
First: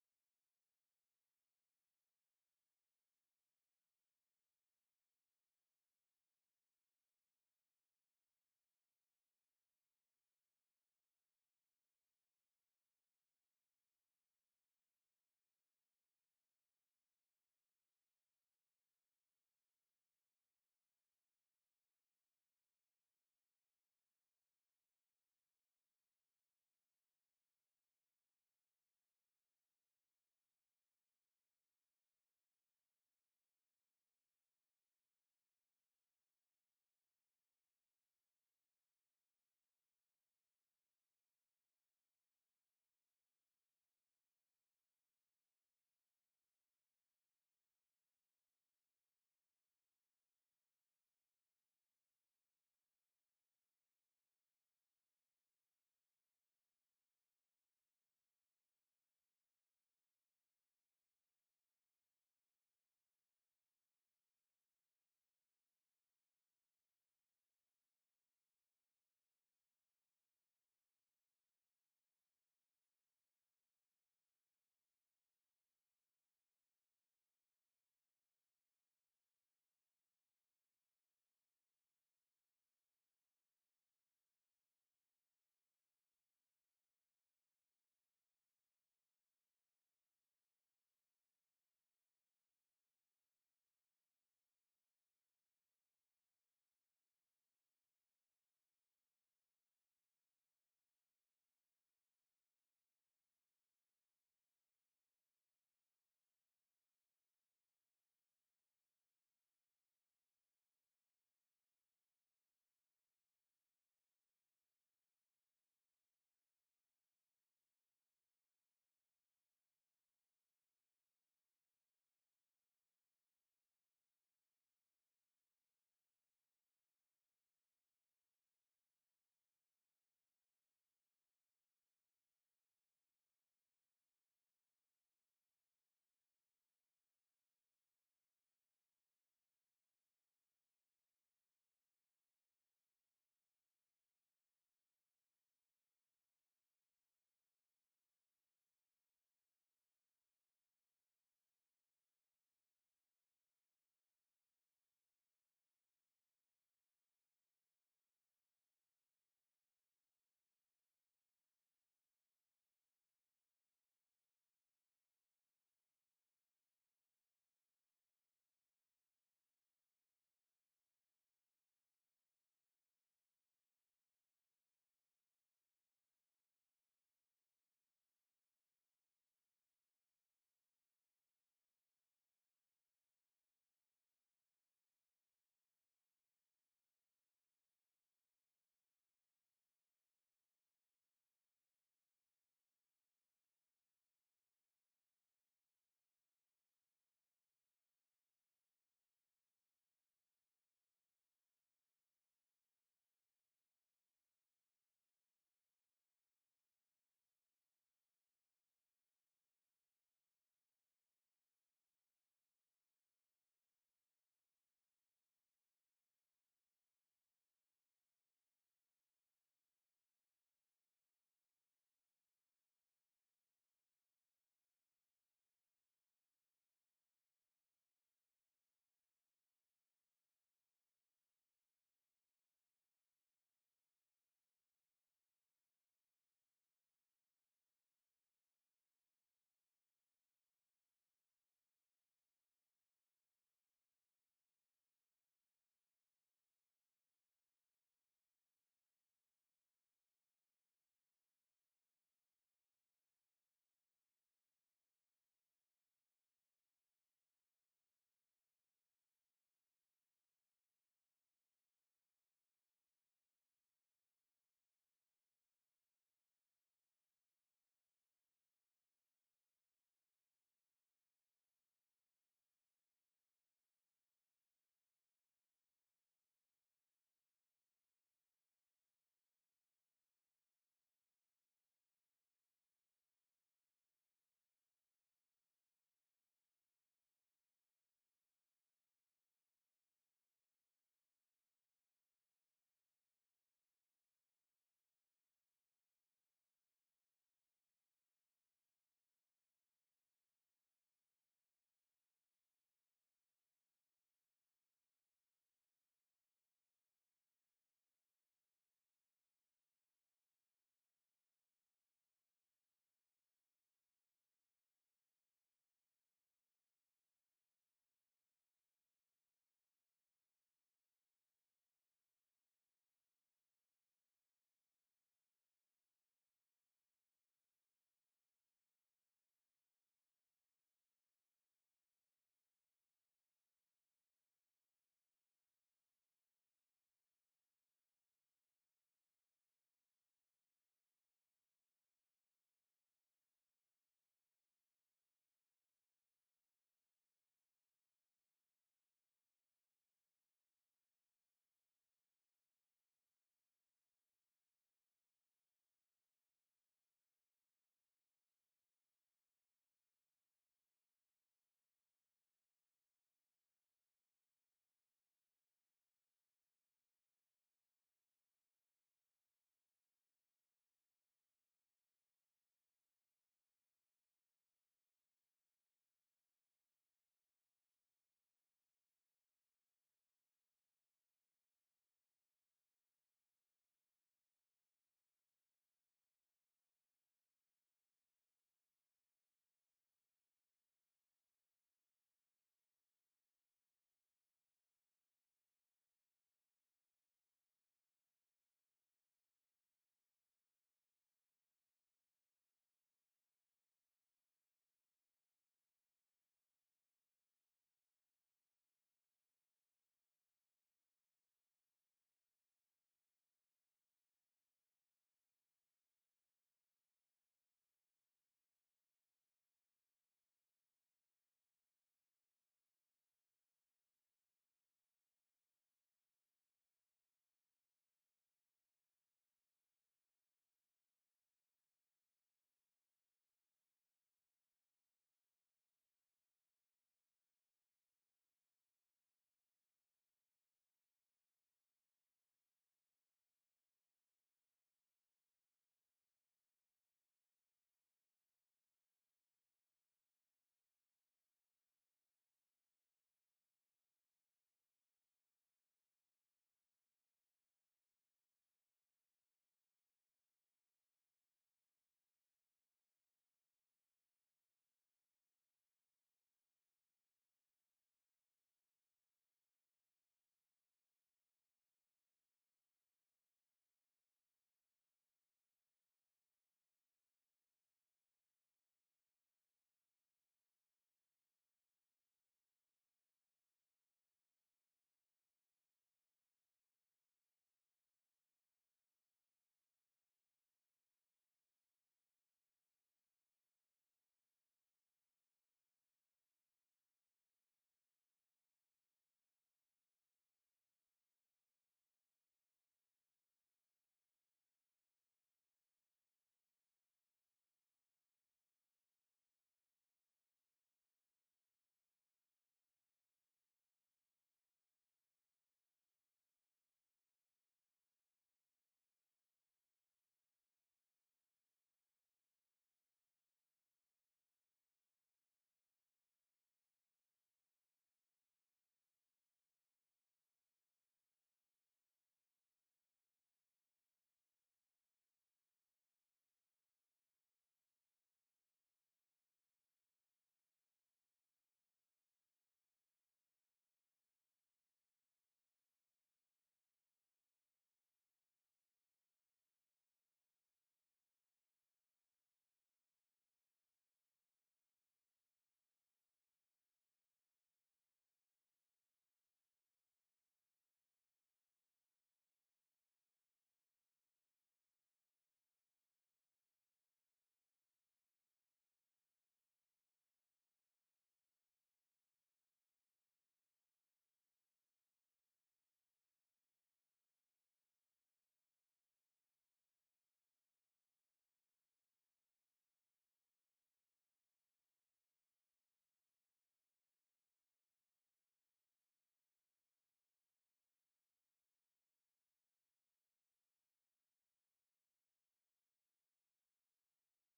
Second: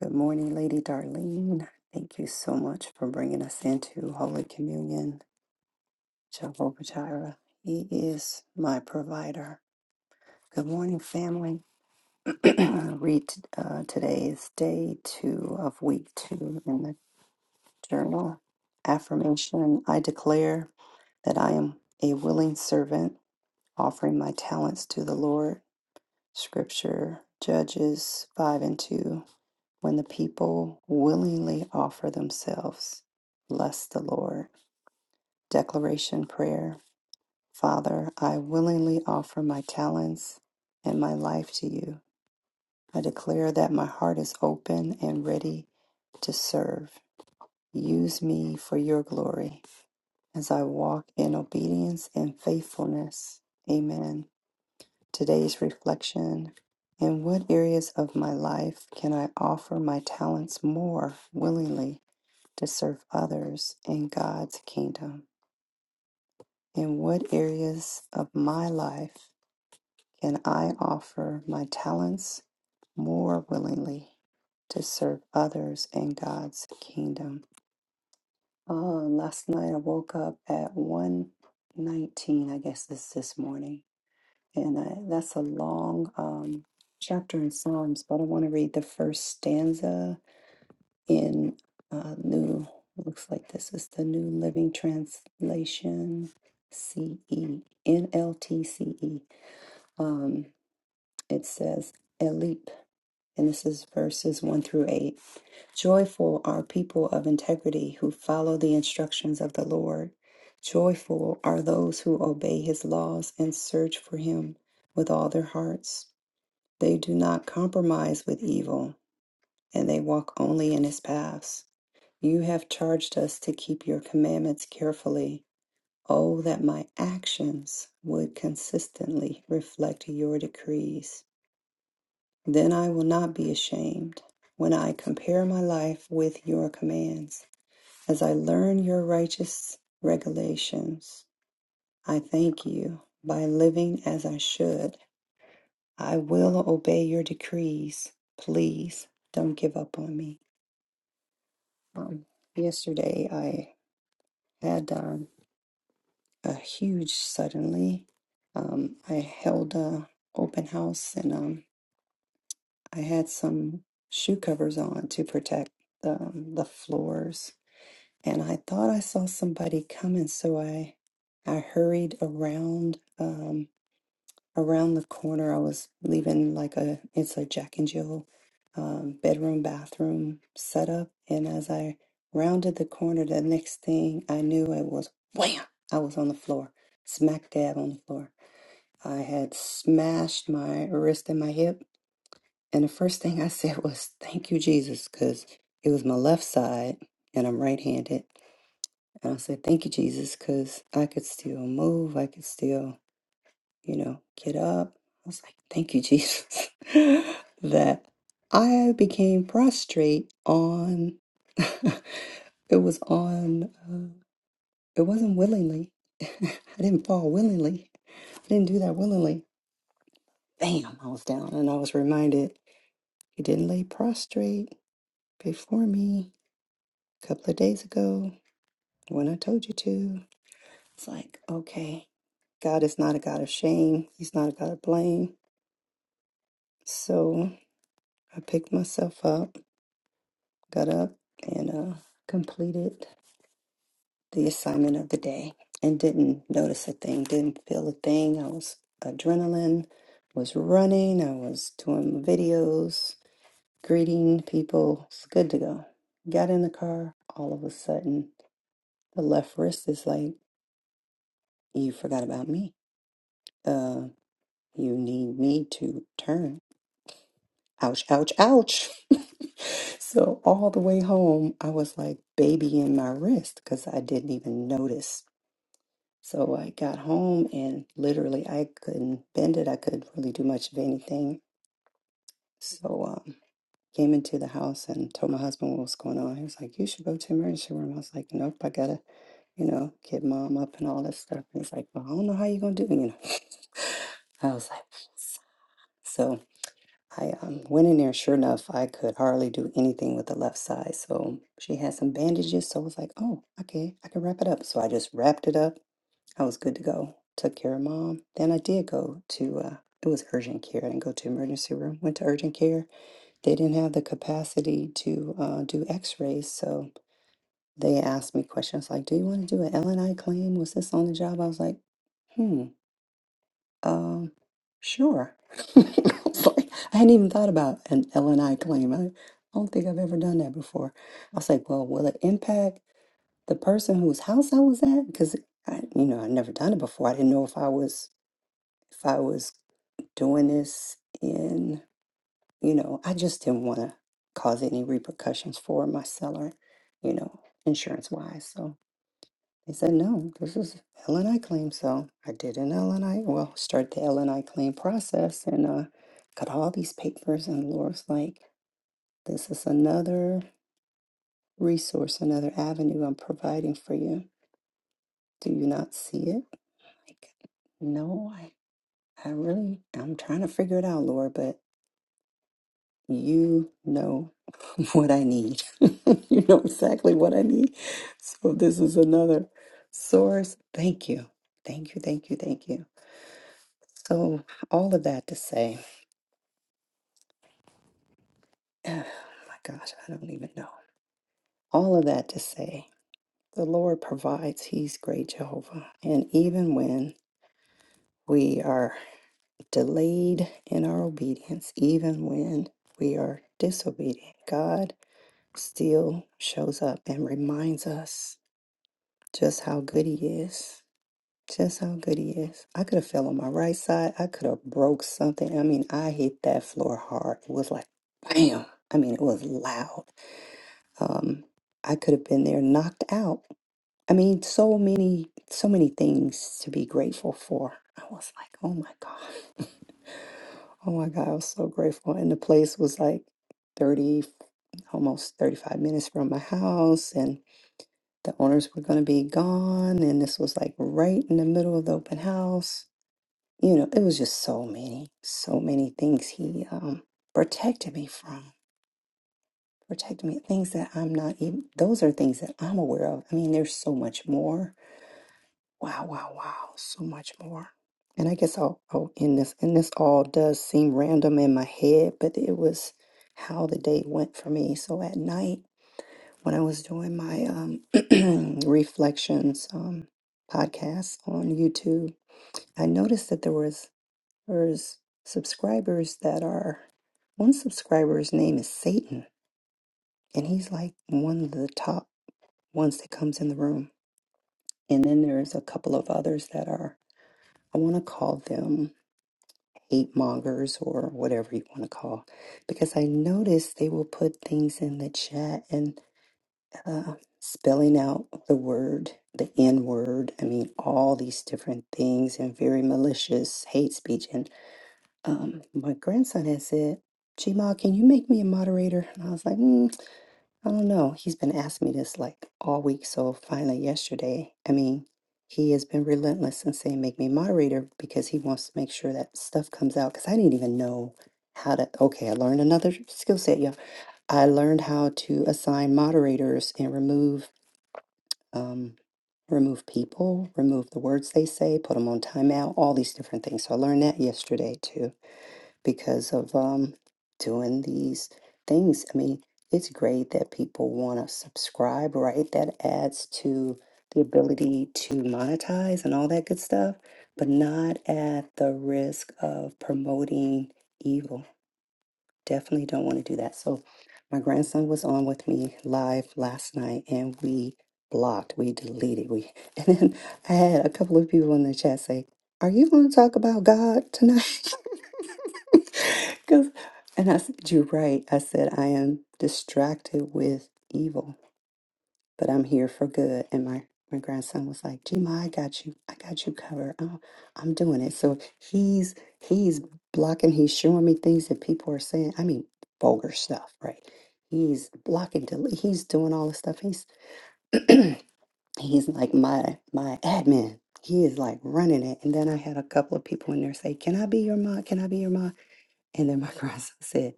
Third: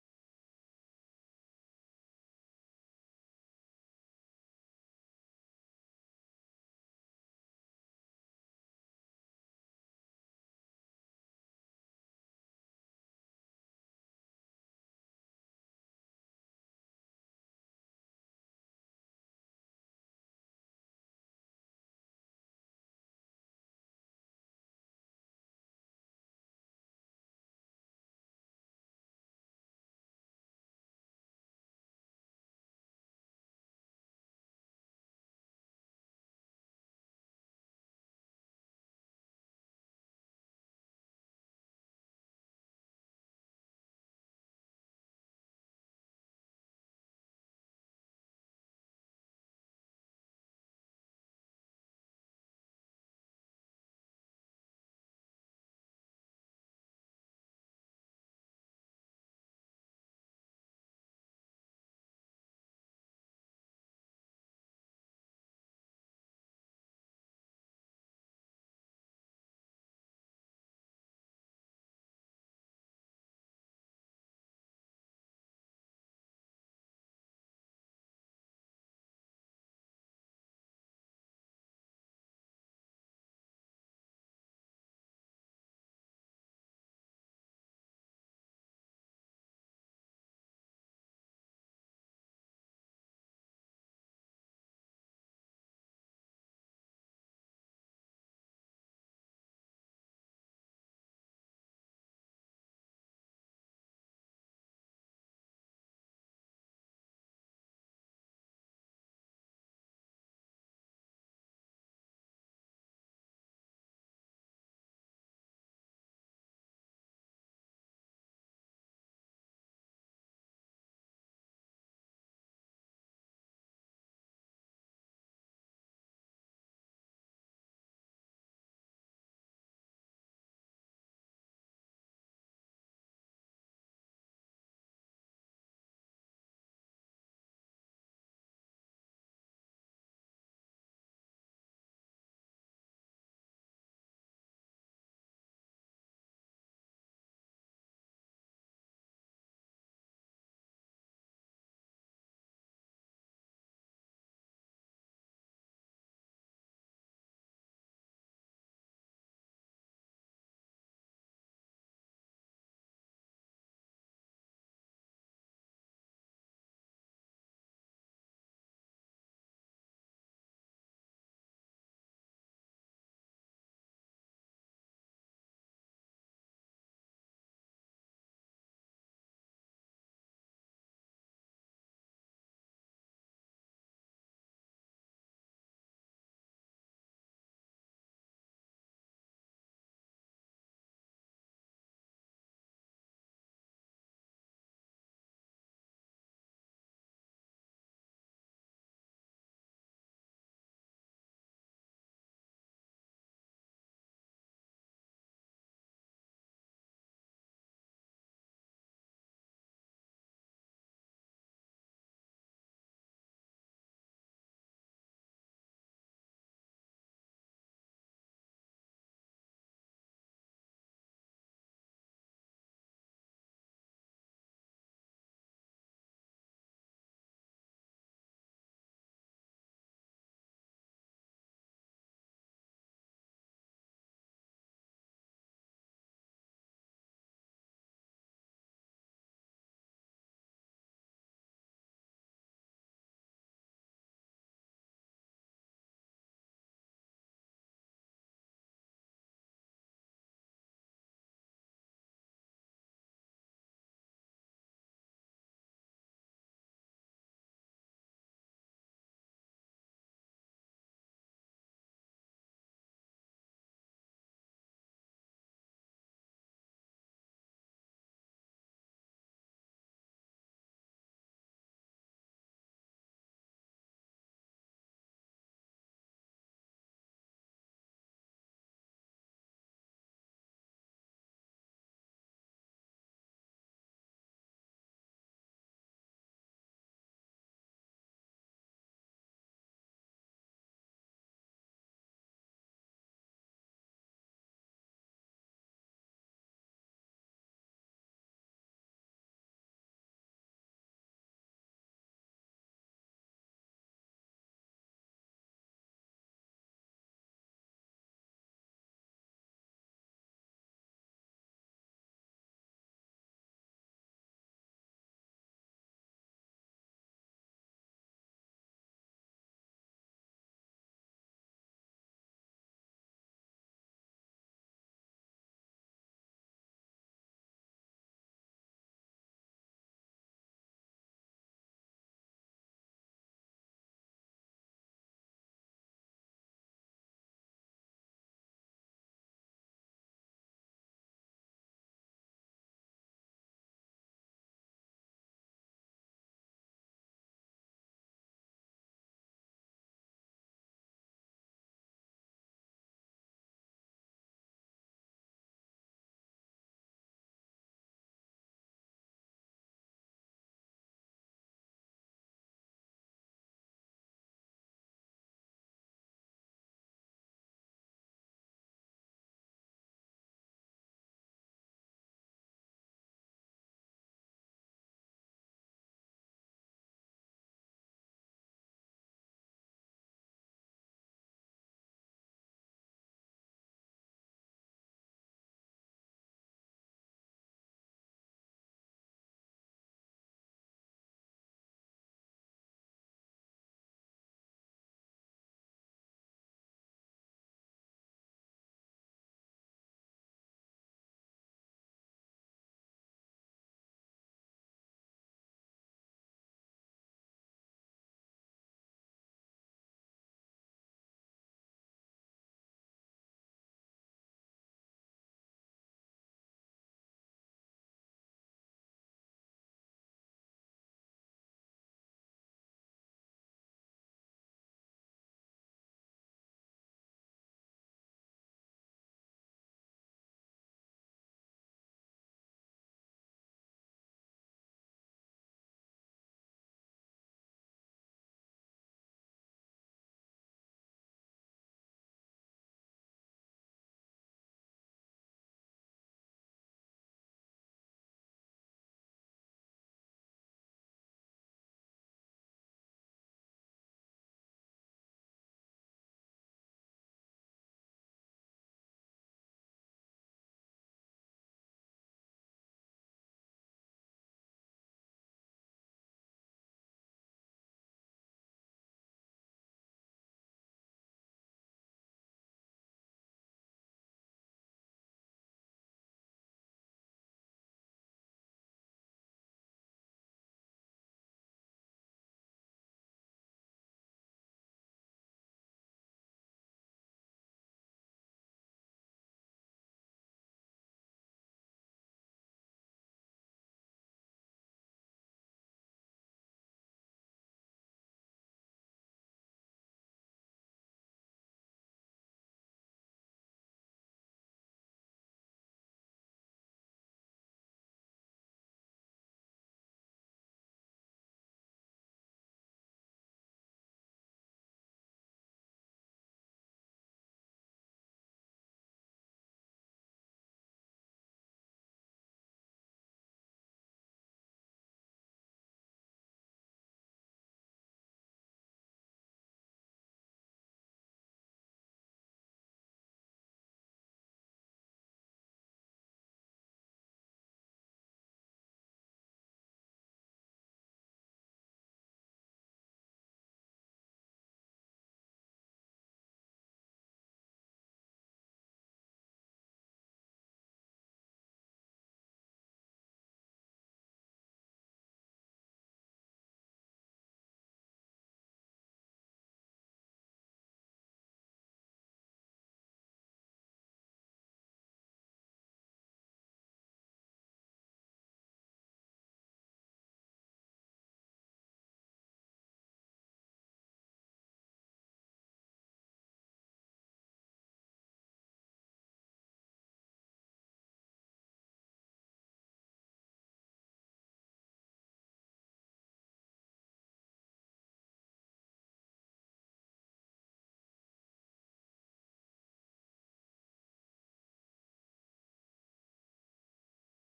Speaker 3: Good morning, Lady Darlene. Thank you so much for bringing us into Holy Communion. Jehovah Jireh, He is my provider. Good morning, family. Read uh, today is day two of week two in the journal. Affirmation I declare that I am a willing servant offering my talents to the Lord. Scripture, Judges 5 and 2. When the people willingly offer themselves, bless the Lord. Declaration prayer Father, I willingly offer my talents and my life to you. I declare that my heart is open and ready to serve. Use me for your glory as I walk in obedience and faithfulness. Amen. Today's reflection In what areas of my life can I offer my talents more willingly to serve others in God's kingdom? In what areas of my life can I offer my talents more willingly to serve others in God's kingdom? Uh, last night I woke up at one nineteen. I guess this this morning And uh, that's a long um, chapter in Psalms, but I want to read the first stanza in uh, New, looks like this is the New Living Translation, CE, NLTCE. Um, it says, Elip, and this is verses 1 through 8. Joyful are people of integrity who follow the instructions of the Lord. Joyful are those who obey his laws and search for him with all their hearts. They do not compromise with evil, and they walk only in his paths. You have charged us to keep your commandments carefully. Oh, that my actions would consistently reflect your decrees. Then I will not be ashamed when I compare my life with your commands. As I learn your righteous regulations, I thank you by living as I should. I will obey your decrees. Please don't give up on me. Um, yesterday, I had um, a huge suddenly. Um, I held a open house and um, I had some shoe covers on to protect the, um, the floors. And I thought I saw somebody coming, so I I hurried around. Um, around the corner, I was leaving like a it's a Jack and Jill um, bedroom bathroom setup, and as I rounded the corner, the next thing I knew, it was wham! I was on the floor, smack dab on the floor. I had smashed my wrist and my hip, and the first thing I said was "Thank you, Jesus," because it was my left side, and I'm right-handed. And I said, "Thank you, Jesus," because I could still move. I could still you know, get up. I was like, thank you, Jesus, that I became prostrate on, it was on, uh, it wasn't willingly. I didn't fall willingly. I didn't do that willingly. Bam, I was down and I was reminded you didn't lay prostrate before me a couple of days ago when I told you to. It's like, okay, God is not a God of shame. He's not a God of blame. So I picked myself up got up and uh, completed the assignment of the day and didn't notice a thing, didn't feel a thing. I was adrenaline was running, I was doing videos, greeting people. It's good to go. Got in the car, all of a sudden, the left wrist is like, You forgot about me. Uh, you need me to turn. Ouch, ouch, ouch. so, all the way home, I was like babying my wrist because I didn't even notice So I got home and literally I couldn't bend it. I couldn't really do much of anything. So um, came into the house and told my husband what was going on. He was like, "You should go to emergency room." I was like, "Nope, I gotta, you know, get mom up and all that stuff." And he's like, "Well, I don't know how you are gonna do it." You know, I was like, so I um, went in there. Sure enough, I could hardly do anything with the left side. So she had some bandages. So I was like, "Oh, okay, I can wrap it up." So I just wrapped it up I was good to go. Took care of mom. Then I did go to, uh, it was urgent care. I didn't go to emergency room. Went to urgent care. They didn't have the capacity to uh, do x rays. So they asked me questions like, Do you want to do an L and I claim? Was this on the job? I was like, Hmm, um, sure. I was like, I hadn't even thought about an L and I claim. I don't think I've ever done that before. I was like, Well, will it impact the person whose house I was at? Because I, you know, I'd never done it before. I didn't know if I was if I was doing this in, you know, I just didn't want to cause any repercussions for my seller, you know, insurance wise. So they said, no, this is L and I claim. So I did an L and I, well, start the L and I claim process and uh, got all these papers. And Laura's like, this is another resource, another avenue I'm providing for you. Do you not see it? Like, no, I, I really, I'm trying to figure it out, Laura, but you know what I need. you know exactly what I need. So this is another source. Thank you. Thank you. Thank you. Thank you. So all of that to say, oh my gosh, I don't even know. All of that to say, the Lord provides. He's great Jehovah. And even when we are delayed in our obedience, even when we are disobedient, God still shows up and reminds us Just how good he is. Just how good he is. I could have fell on my right side. I could have broke something. I mean, I hit that floor hard. It was like bam. I mean, it was loud. Um, I could have been there knocked out. I mean, so many, so many things to be grateful for. I was like, oh my God. Oh my God, I was so grateful. And the place was like 30, almost 35 minutes from my house the owners were going to be gone and this was like right in the middle of the open house you know it was just so many so many things he um, protected me from protected me things that i'm not even those are things that i'm aware of i mean there's so much more wow wow wow so much more and i guess i'll, I'll end this and this all does seem random in my head but it was how the day went for me so at night when I was doing my um, reflections um, podcast on YouTube, I noticed that there was there's subscribers that are one subscriber's name is Satan, and he's like one of the top ones that comes in the room. And then there's a couple of others that are I want to call them hate mongers or whatever you want to call, because I noticed they will put things in the chat and. uh, spelling out the word, the N word. I mean, all these different things and very malicious hate speech. And um, my grandson had said, Chima, can you make me a moderator? And I was like, mm, I don't know. He's been asking me this like all week. So finally, yesterday, I mean, he has been relentless in saying, make me a moderator because he wants to make sure that stuff comes out. Because I didn't even know how to. Okay, I learned another skill set, y'all. I learned how to assign moderators and remove um, remove people, remove the words they say, put them on timeout, all these different things. So I learned that yesterday too because of um, doing these things. I mean, it's great that people want to subscribe, right? That adds to the ability to monetize and all that good stuff, but not at the risk of promoting evil definitely don't want to do that. So, my grandson was on with me live last night, and we blocked, we deleted, we. And then I had a couple of people in the chat say, "Are you going to talk about God tonight?" Because, and I said, "You're right." I said, "I am distracted with evil." but I'm here for good. And my, my grandson was like, Gma, I got you. I got you covered. I'm, I'm doing it. So he's he's blocking, he's showing me things that people are saying. I mean, vulgar stuff, right? He's blocking, delete, he's doing all the stuff. He's he's like my my admin. He is like running it. And then I had a couple of people in there say, Can I be your mom? Can I be your mom? And then my grandson said,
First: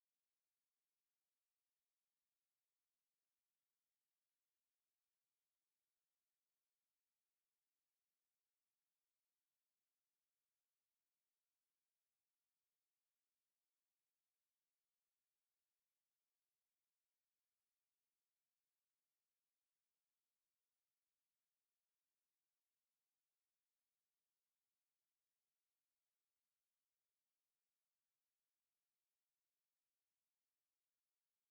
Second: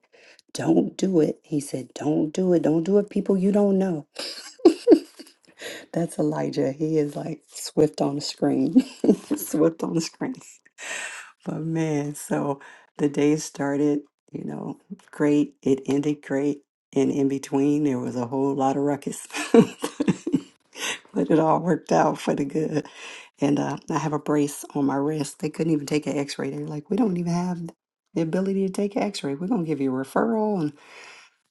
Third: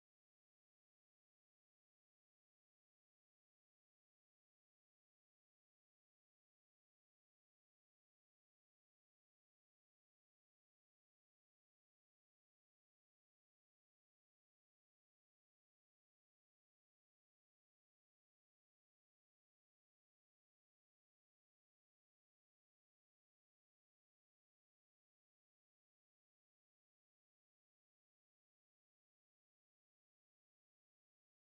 Speaker 3: Don't do it. He said, Don't do it. Don't do it, people you don't know. That's Elijah. He is like swift on the screen. Swift on the screen. But man, so the day started, you know, great. It ended great. And in between, there was a whole lot of ruckus. But it all worked out for the good. And uh, I have a brace on my wrist. They couldn't even take an x ray. They're like, we don't even have the ability to take an x ray. We're going to give you a referral.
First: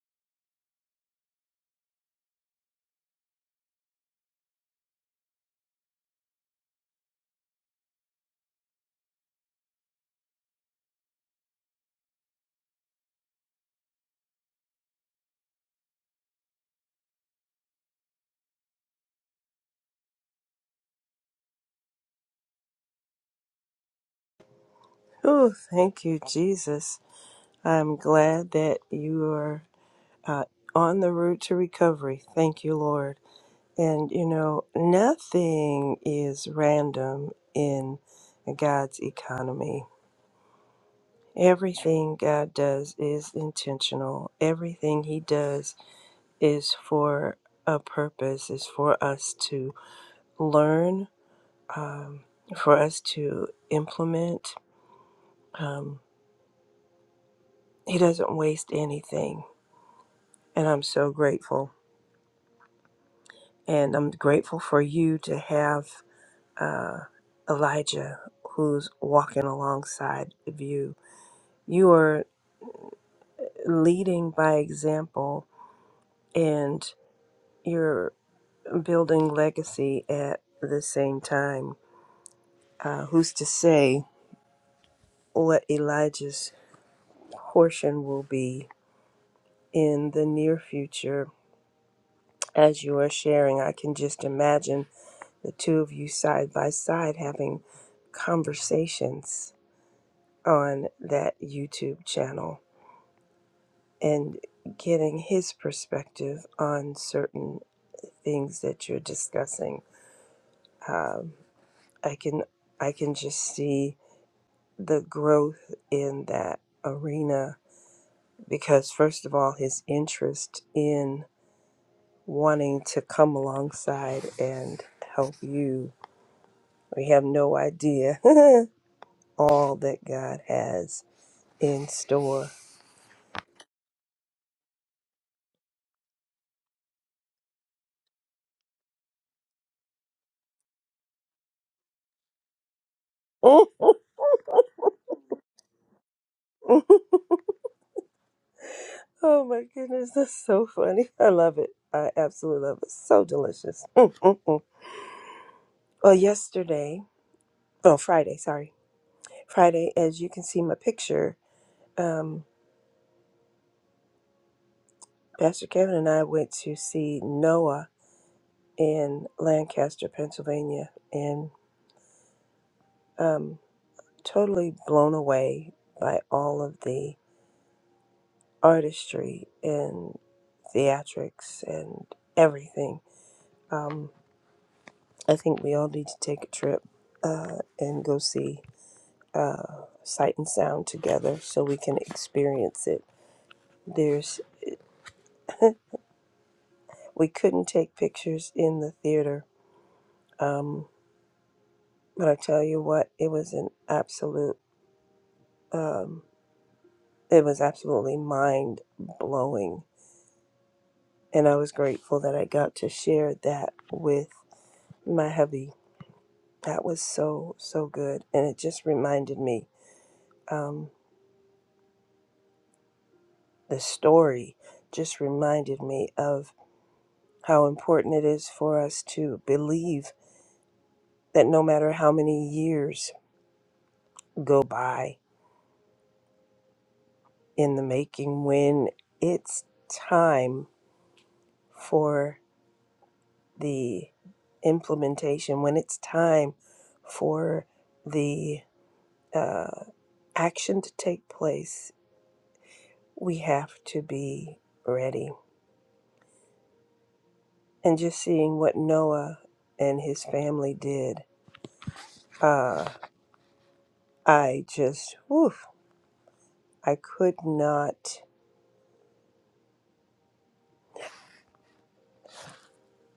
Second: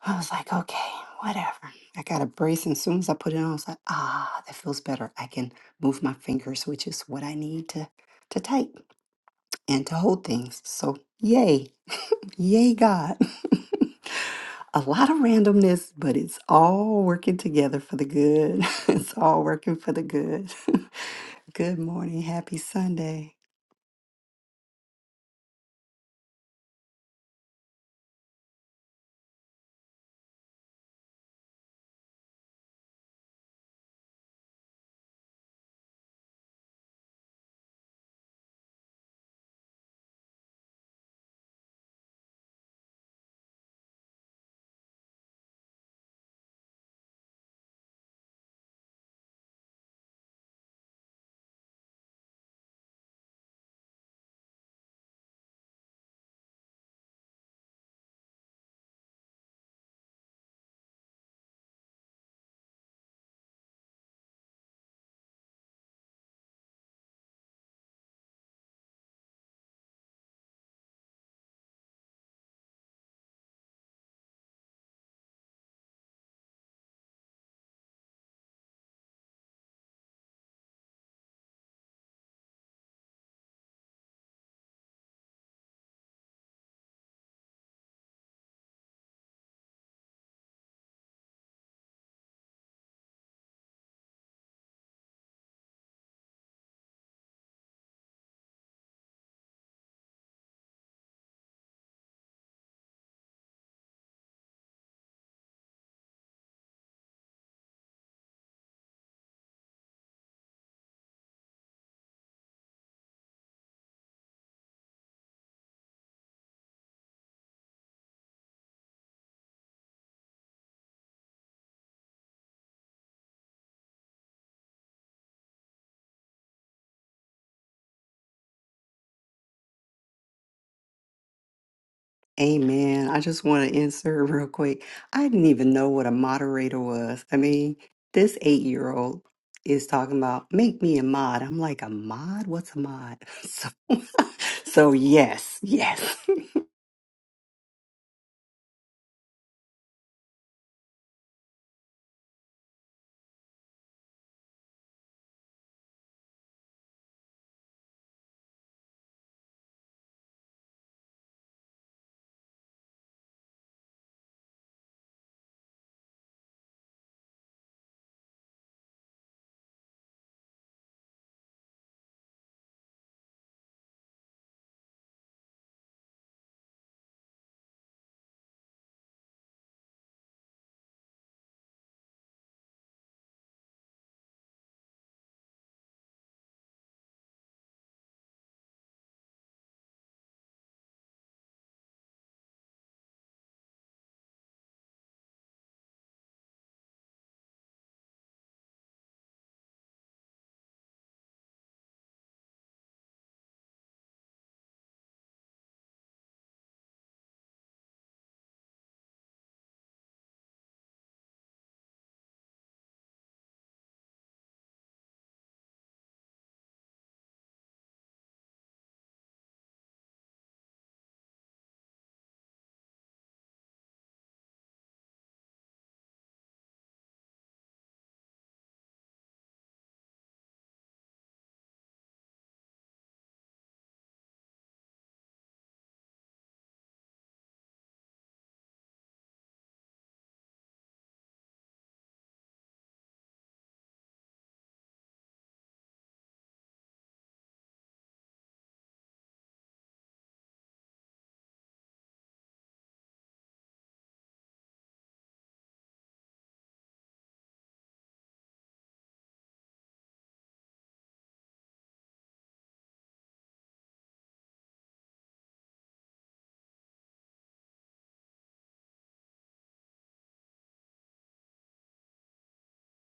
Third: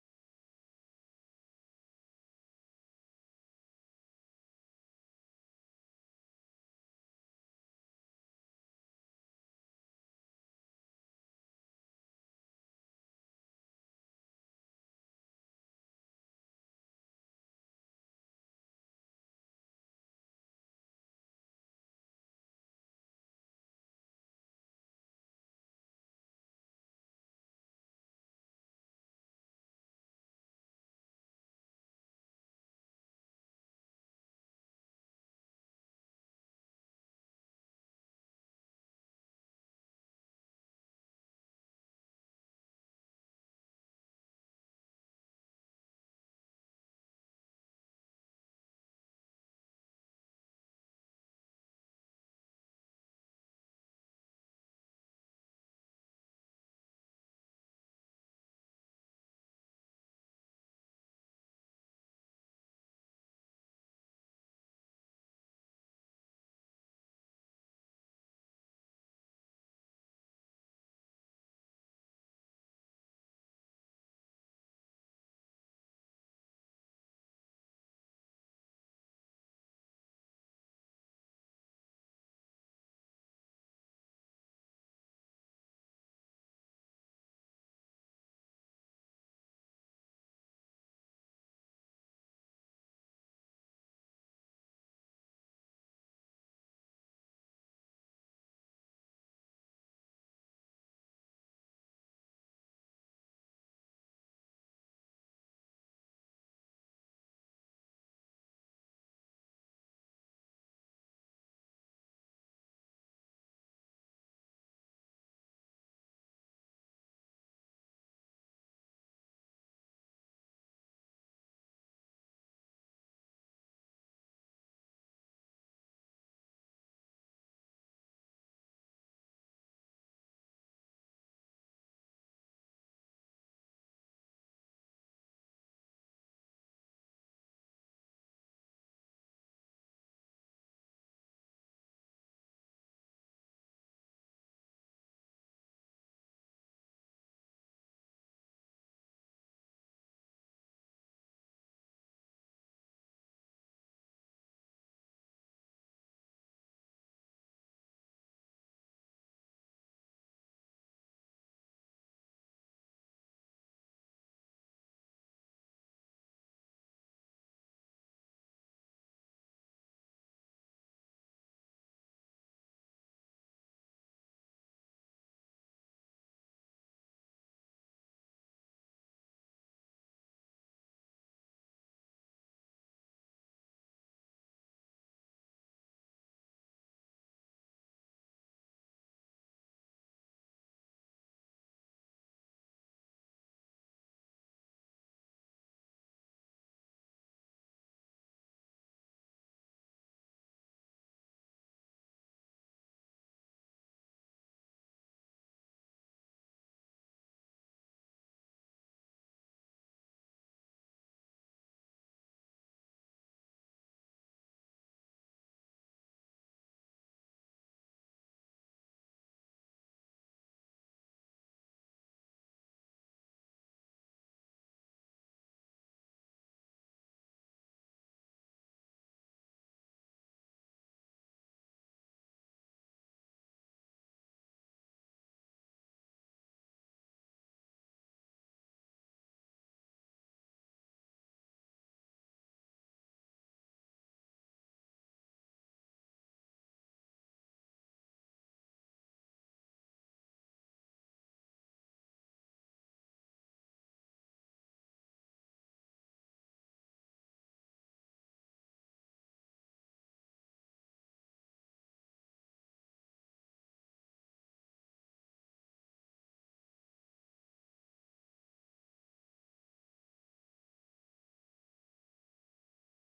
Speaker 3: I was like, okay, whatever. I got a brace, and as soon as I put it on, I was like, ah, that feels better. I can move my fingers, which is what I need to to type and to hold things. So yay, yay, God. a lot of randomness, but it's all working together for the good. it's all working for the good. good morning, happy Sunday.
Speaker 1: Oh, thank you, Jesus. I'm glad that you are uh, on the route to recovery. Thank you, Lord. And you know, nothing is random in God's economy. Everything God does is intentional. Everything He does is for a purpose, is for us to learn, for us to implement. Um, he doesn't waste anything. And I'm so grateful. And I'm grateful for you to have Elijah who's walking alongside of you. You are leading by example and you're building legacy at the same time. Uh, who's to say what Elijah's portion will be in the near future. As you are sharing, I can just imagine the two of you side by side having conversations on that YouTube channel and getting his perspective on certain things that you're discussing. Um, I can I can just see the growth in that arena because first of all, his interest in wanting to come alongside and help you We have no idea all that God has in store.
Speaker 3: Amen. I just want to insert real quick. I didn't even know what a moderator was. I mean, this eight year old is talking about make me a mod. I'm like, a mod? What's a mod? So,
Speaker 1: oh
Speaker 3: so yes, yes.
Speaker 1: my goodness, that's so funny. I love it. I absolutely love it. So delicious. Mm, mm, mm. Well, yesterday, oh, Friday, sorry. Friday, as you can see my picture, um, Pastor Kevin and I went to see Noah in Lancaster, Pennsylvania, and totally blown away by all of the artistry and theatrics and everything. Um, I think we all need to take a trip uh, and go see Sight and Sound together so we can experience it. There's we couldn't take pictures in the theater, um, but I tell you what, it was an absolute um, it was absolutely mind blowing, and I was grateful that I got to share that with my hubby That was so, so good. And it just reminded me, um, the story just reminded me of how important it is for us to believe that no matter how many years go by in the making, when it's time for the implementation, when it's time for the uh, action to take place, we have to be ready and just seeing what Noah and his family did, uh, I just, woof, I could not.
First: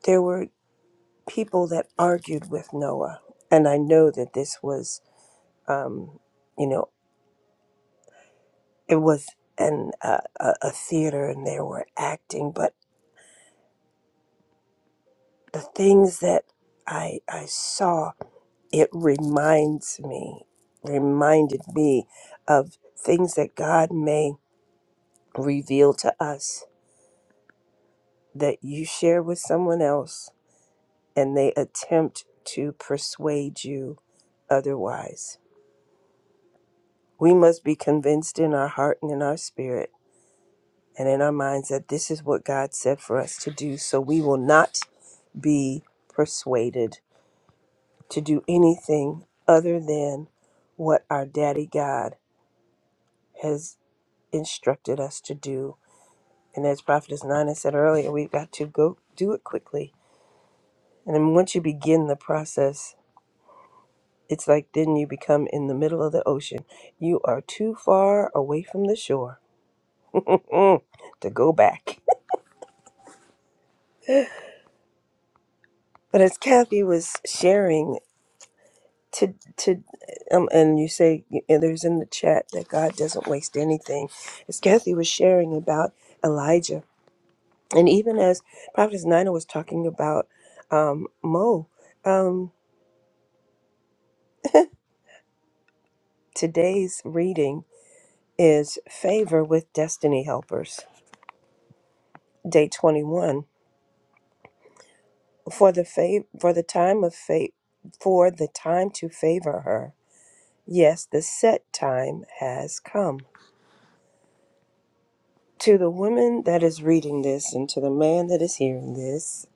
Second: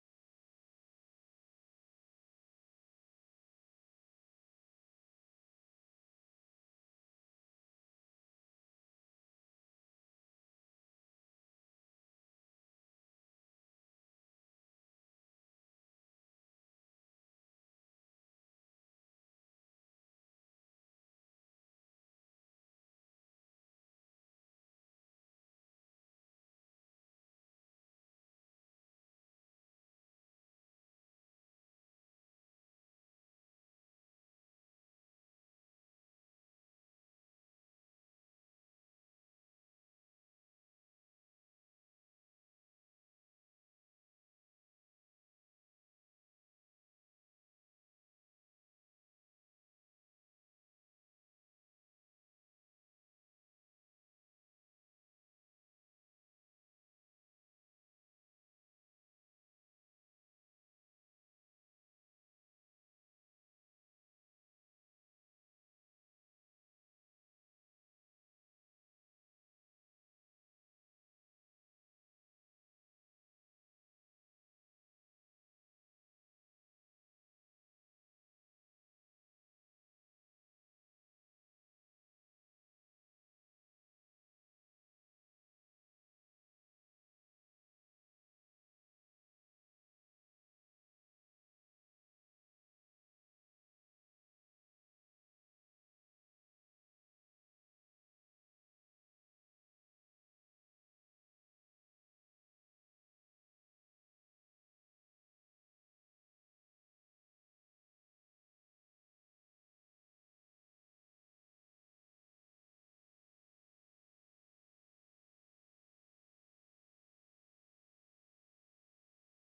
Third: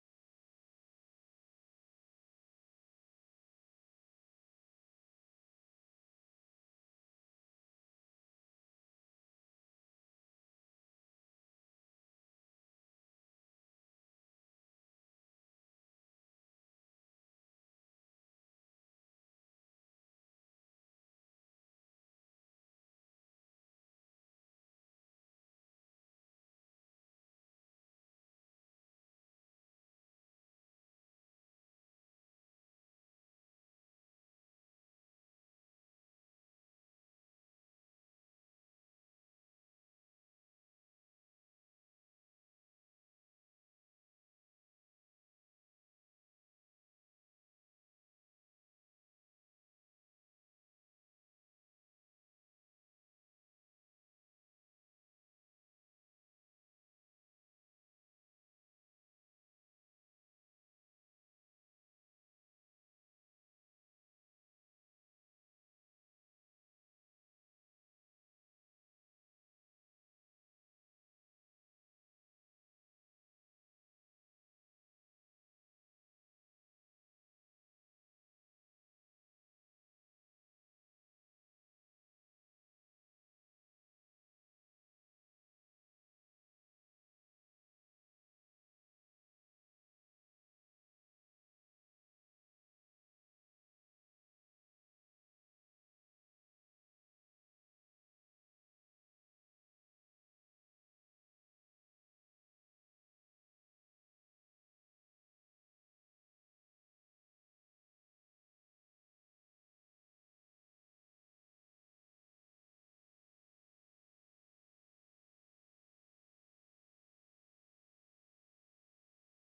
Speaker 1: There were people that argued with Noah, and I know that this was, um, you know, it was an uh, a, a theater, and they were acting, but the things that I I saw it reminds me, reminded me of things that God may reveal to us that you share with someone else and they attempt to persuade you otherwise. We must be convinced in our heart and in our spirit and in our minds that this is what God said for us to do, so we will not be persuaded to do anything other than what our daddy God has instructed us to do. And as Prophetess Nina said earlier, we've got to go do it quickly. And then once you begin the process, It's like then you become in the middle of the ocean. You are too far away from the shore mm, to go back. But as Kathy was sharing, to to um, and you say and there's in the chat that God doesn't waste anything. As Kathy was sharing about Elijah, and even as Prophetess Nina was talking about um, Mo, um, today's reading is favor with destiny helpers, day twenty one for the fa- for the time of fa- for the time to favor her. Yes, the set time has come. To the woman that is reading this and to the man that is hearing this,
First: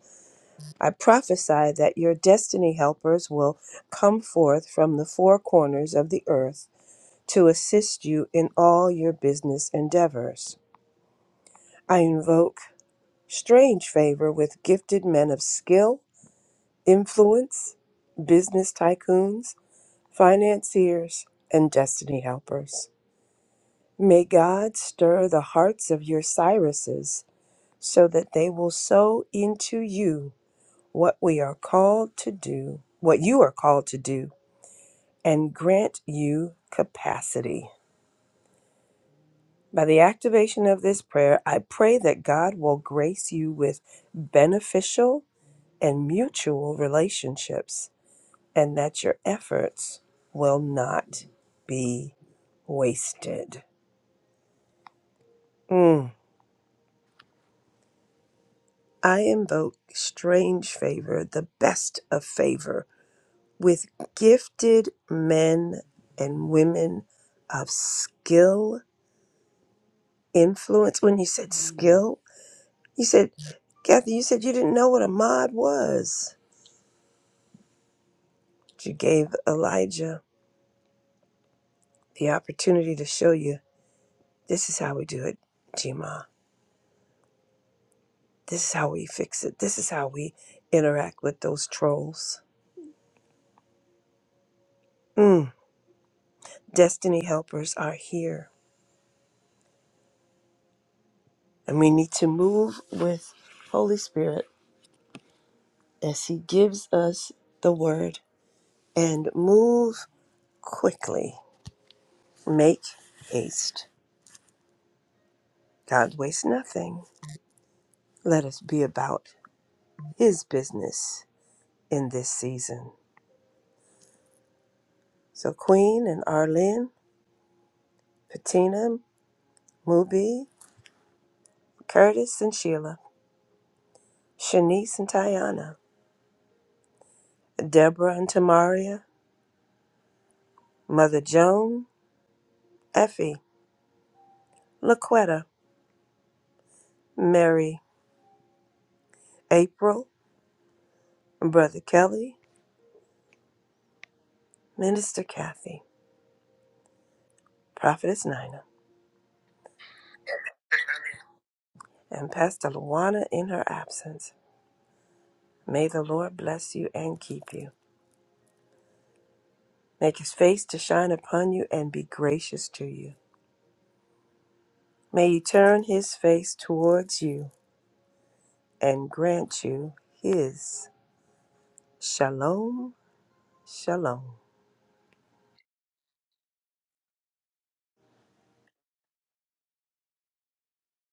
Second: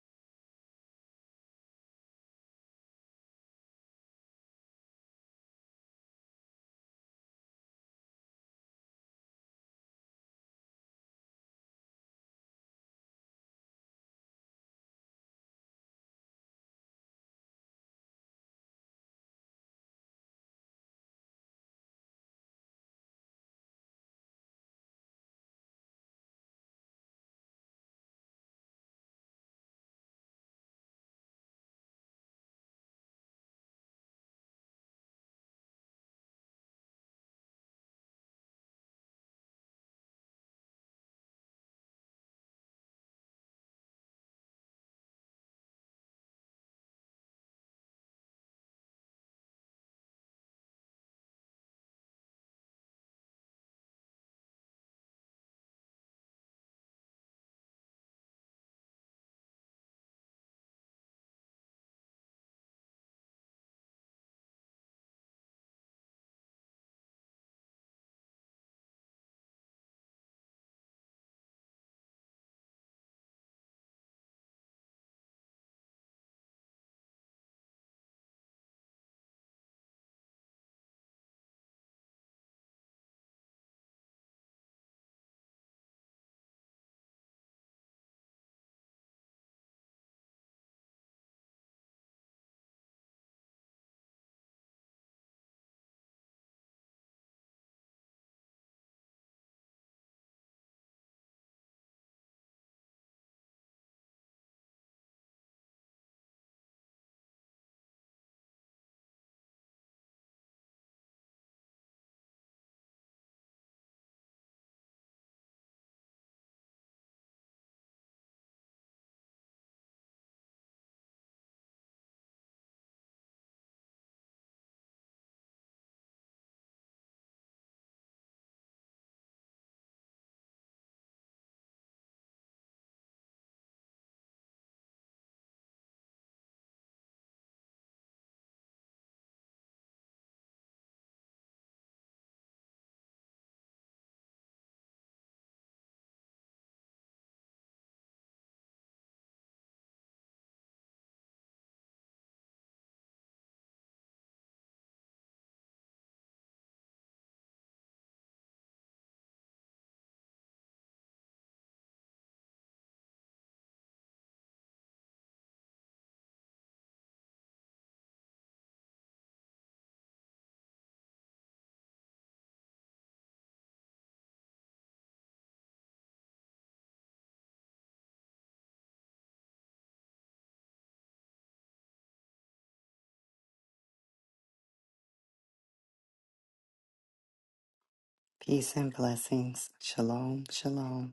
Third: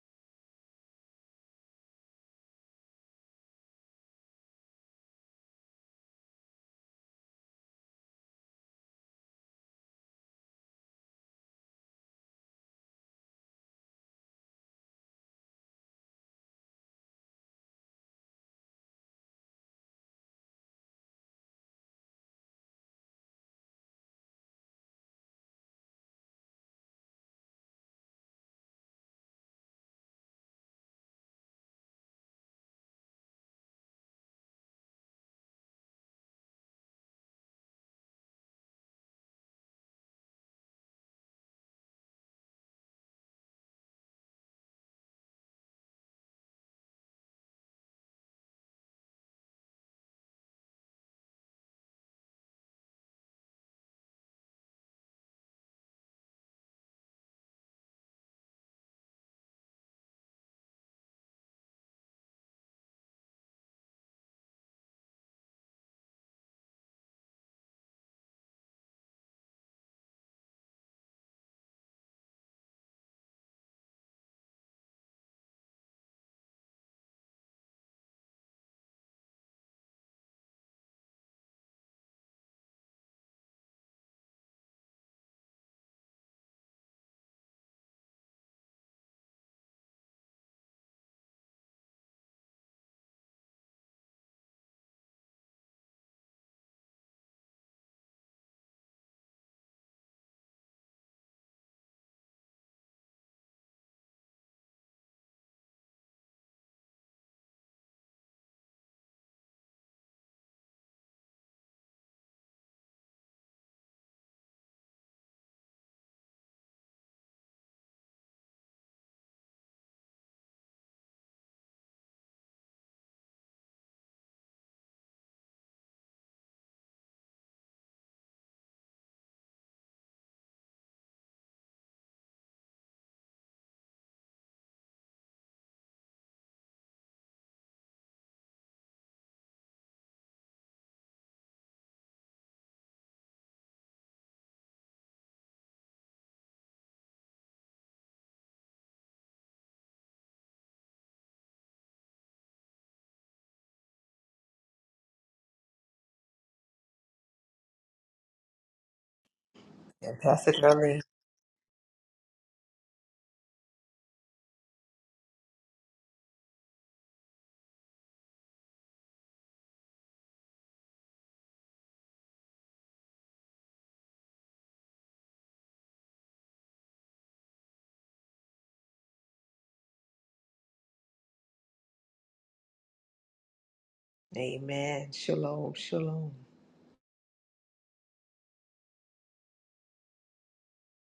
Speaker 1: I prophesy that your destiny helpers will come forth from the four corners of the earth to assist you in all your business endeavors. I invoke strange favor with gifted men of skill, influence, business tycoons, financiers, and destiny helpers. May God stir the hearts of your Cyruses so that they will sow into you what we are called to do, what you are called to do, and grant you capacity. By the activation of this prayer, I pray that God will grace you with beneficial and mutual relationships and that your efforts will not be wasted. Mm. I invoke strange favor, the best of favor, with gifted men and women of skill, influence. When you said skill, you said, Kathy, you said you didn't know what a mod was. You gave Elijah the opportunity to show you this is how we do it, Gma. This is how we fix it. This is how we interact with those trolls. Mm. Destiny helpers are here And we need to move with Holy Spirit as He gives us the word and move quickly. Make haste. God wastes nothing. Let us be about His business in this season. So, Queen and Arlene, Patina, Mubi, Curtis and Sheila, Shanice and Tiana, Deborah and Tamaria, Mother Joan, Effie, Laquetta, Mary, April, Brother Kelly, Minister Kathy, Prophetess Nina,
Speaker 2: And Pastor Darlene.
Speaker 1: and Pastor Luana in her absence. May the Lord bless you and keep you. Make his face to shine upon you and be gracious to you. May he turn his face towards you and grant you his shalom, shalom.
Speaker 2: Amen. Shalom. Shalom.
Speaker 3: Peace and blessings. Shalom, shalom.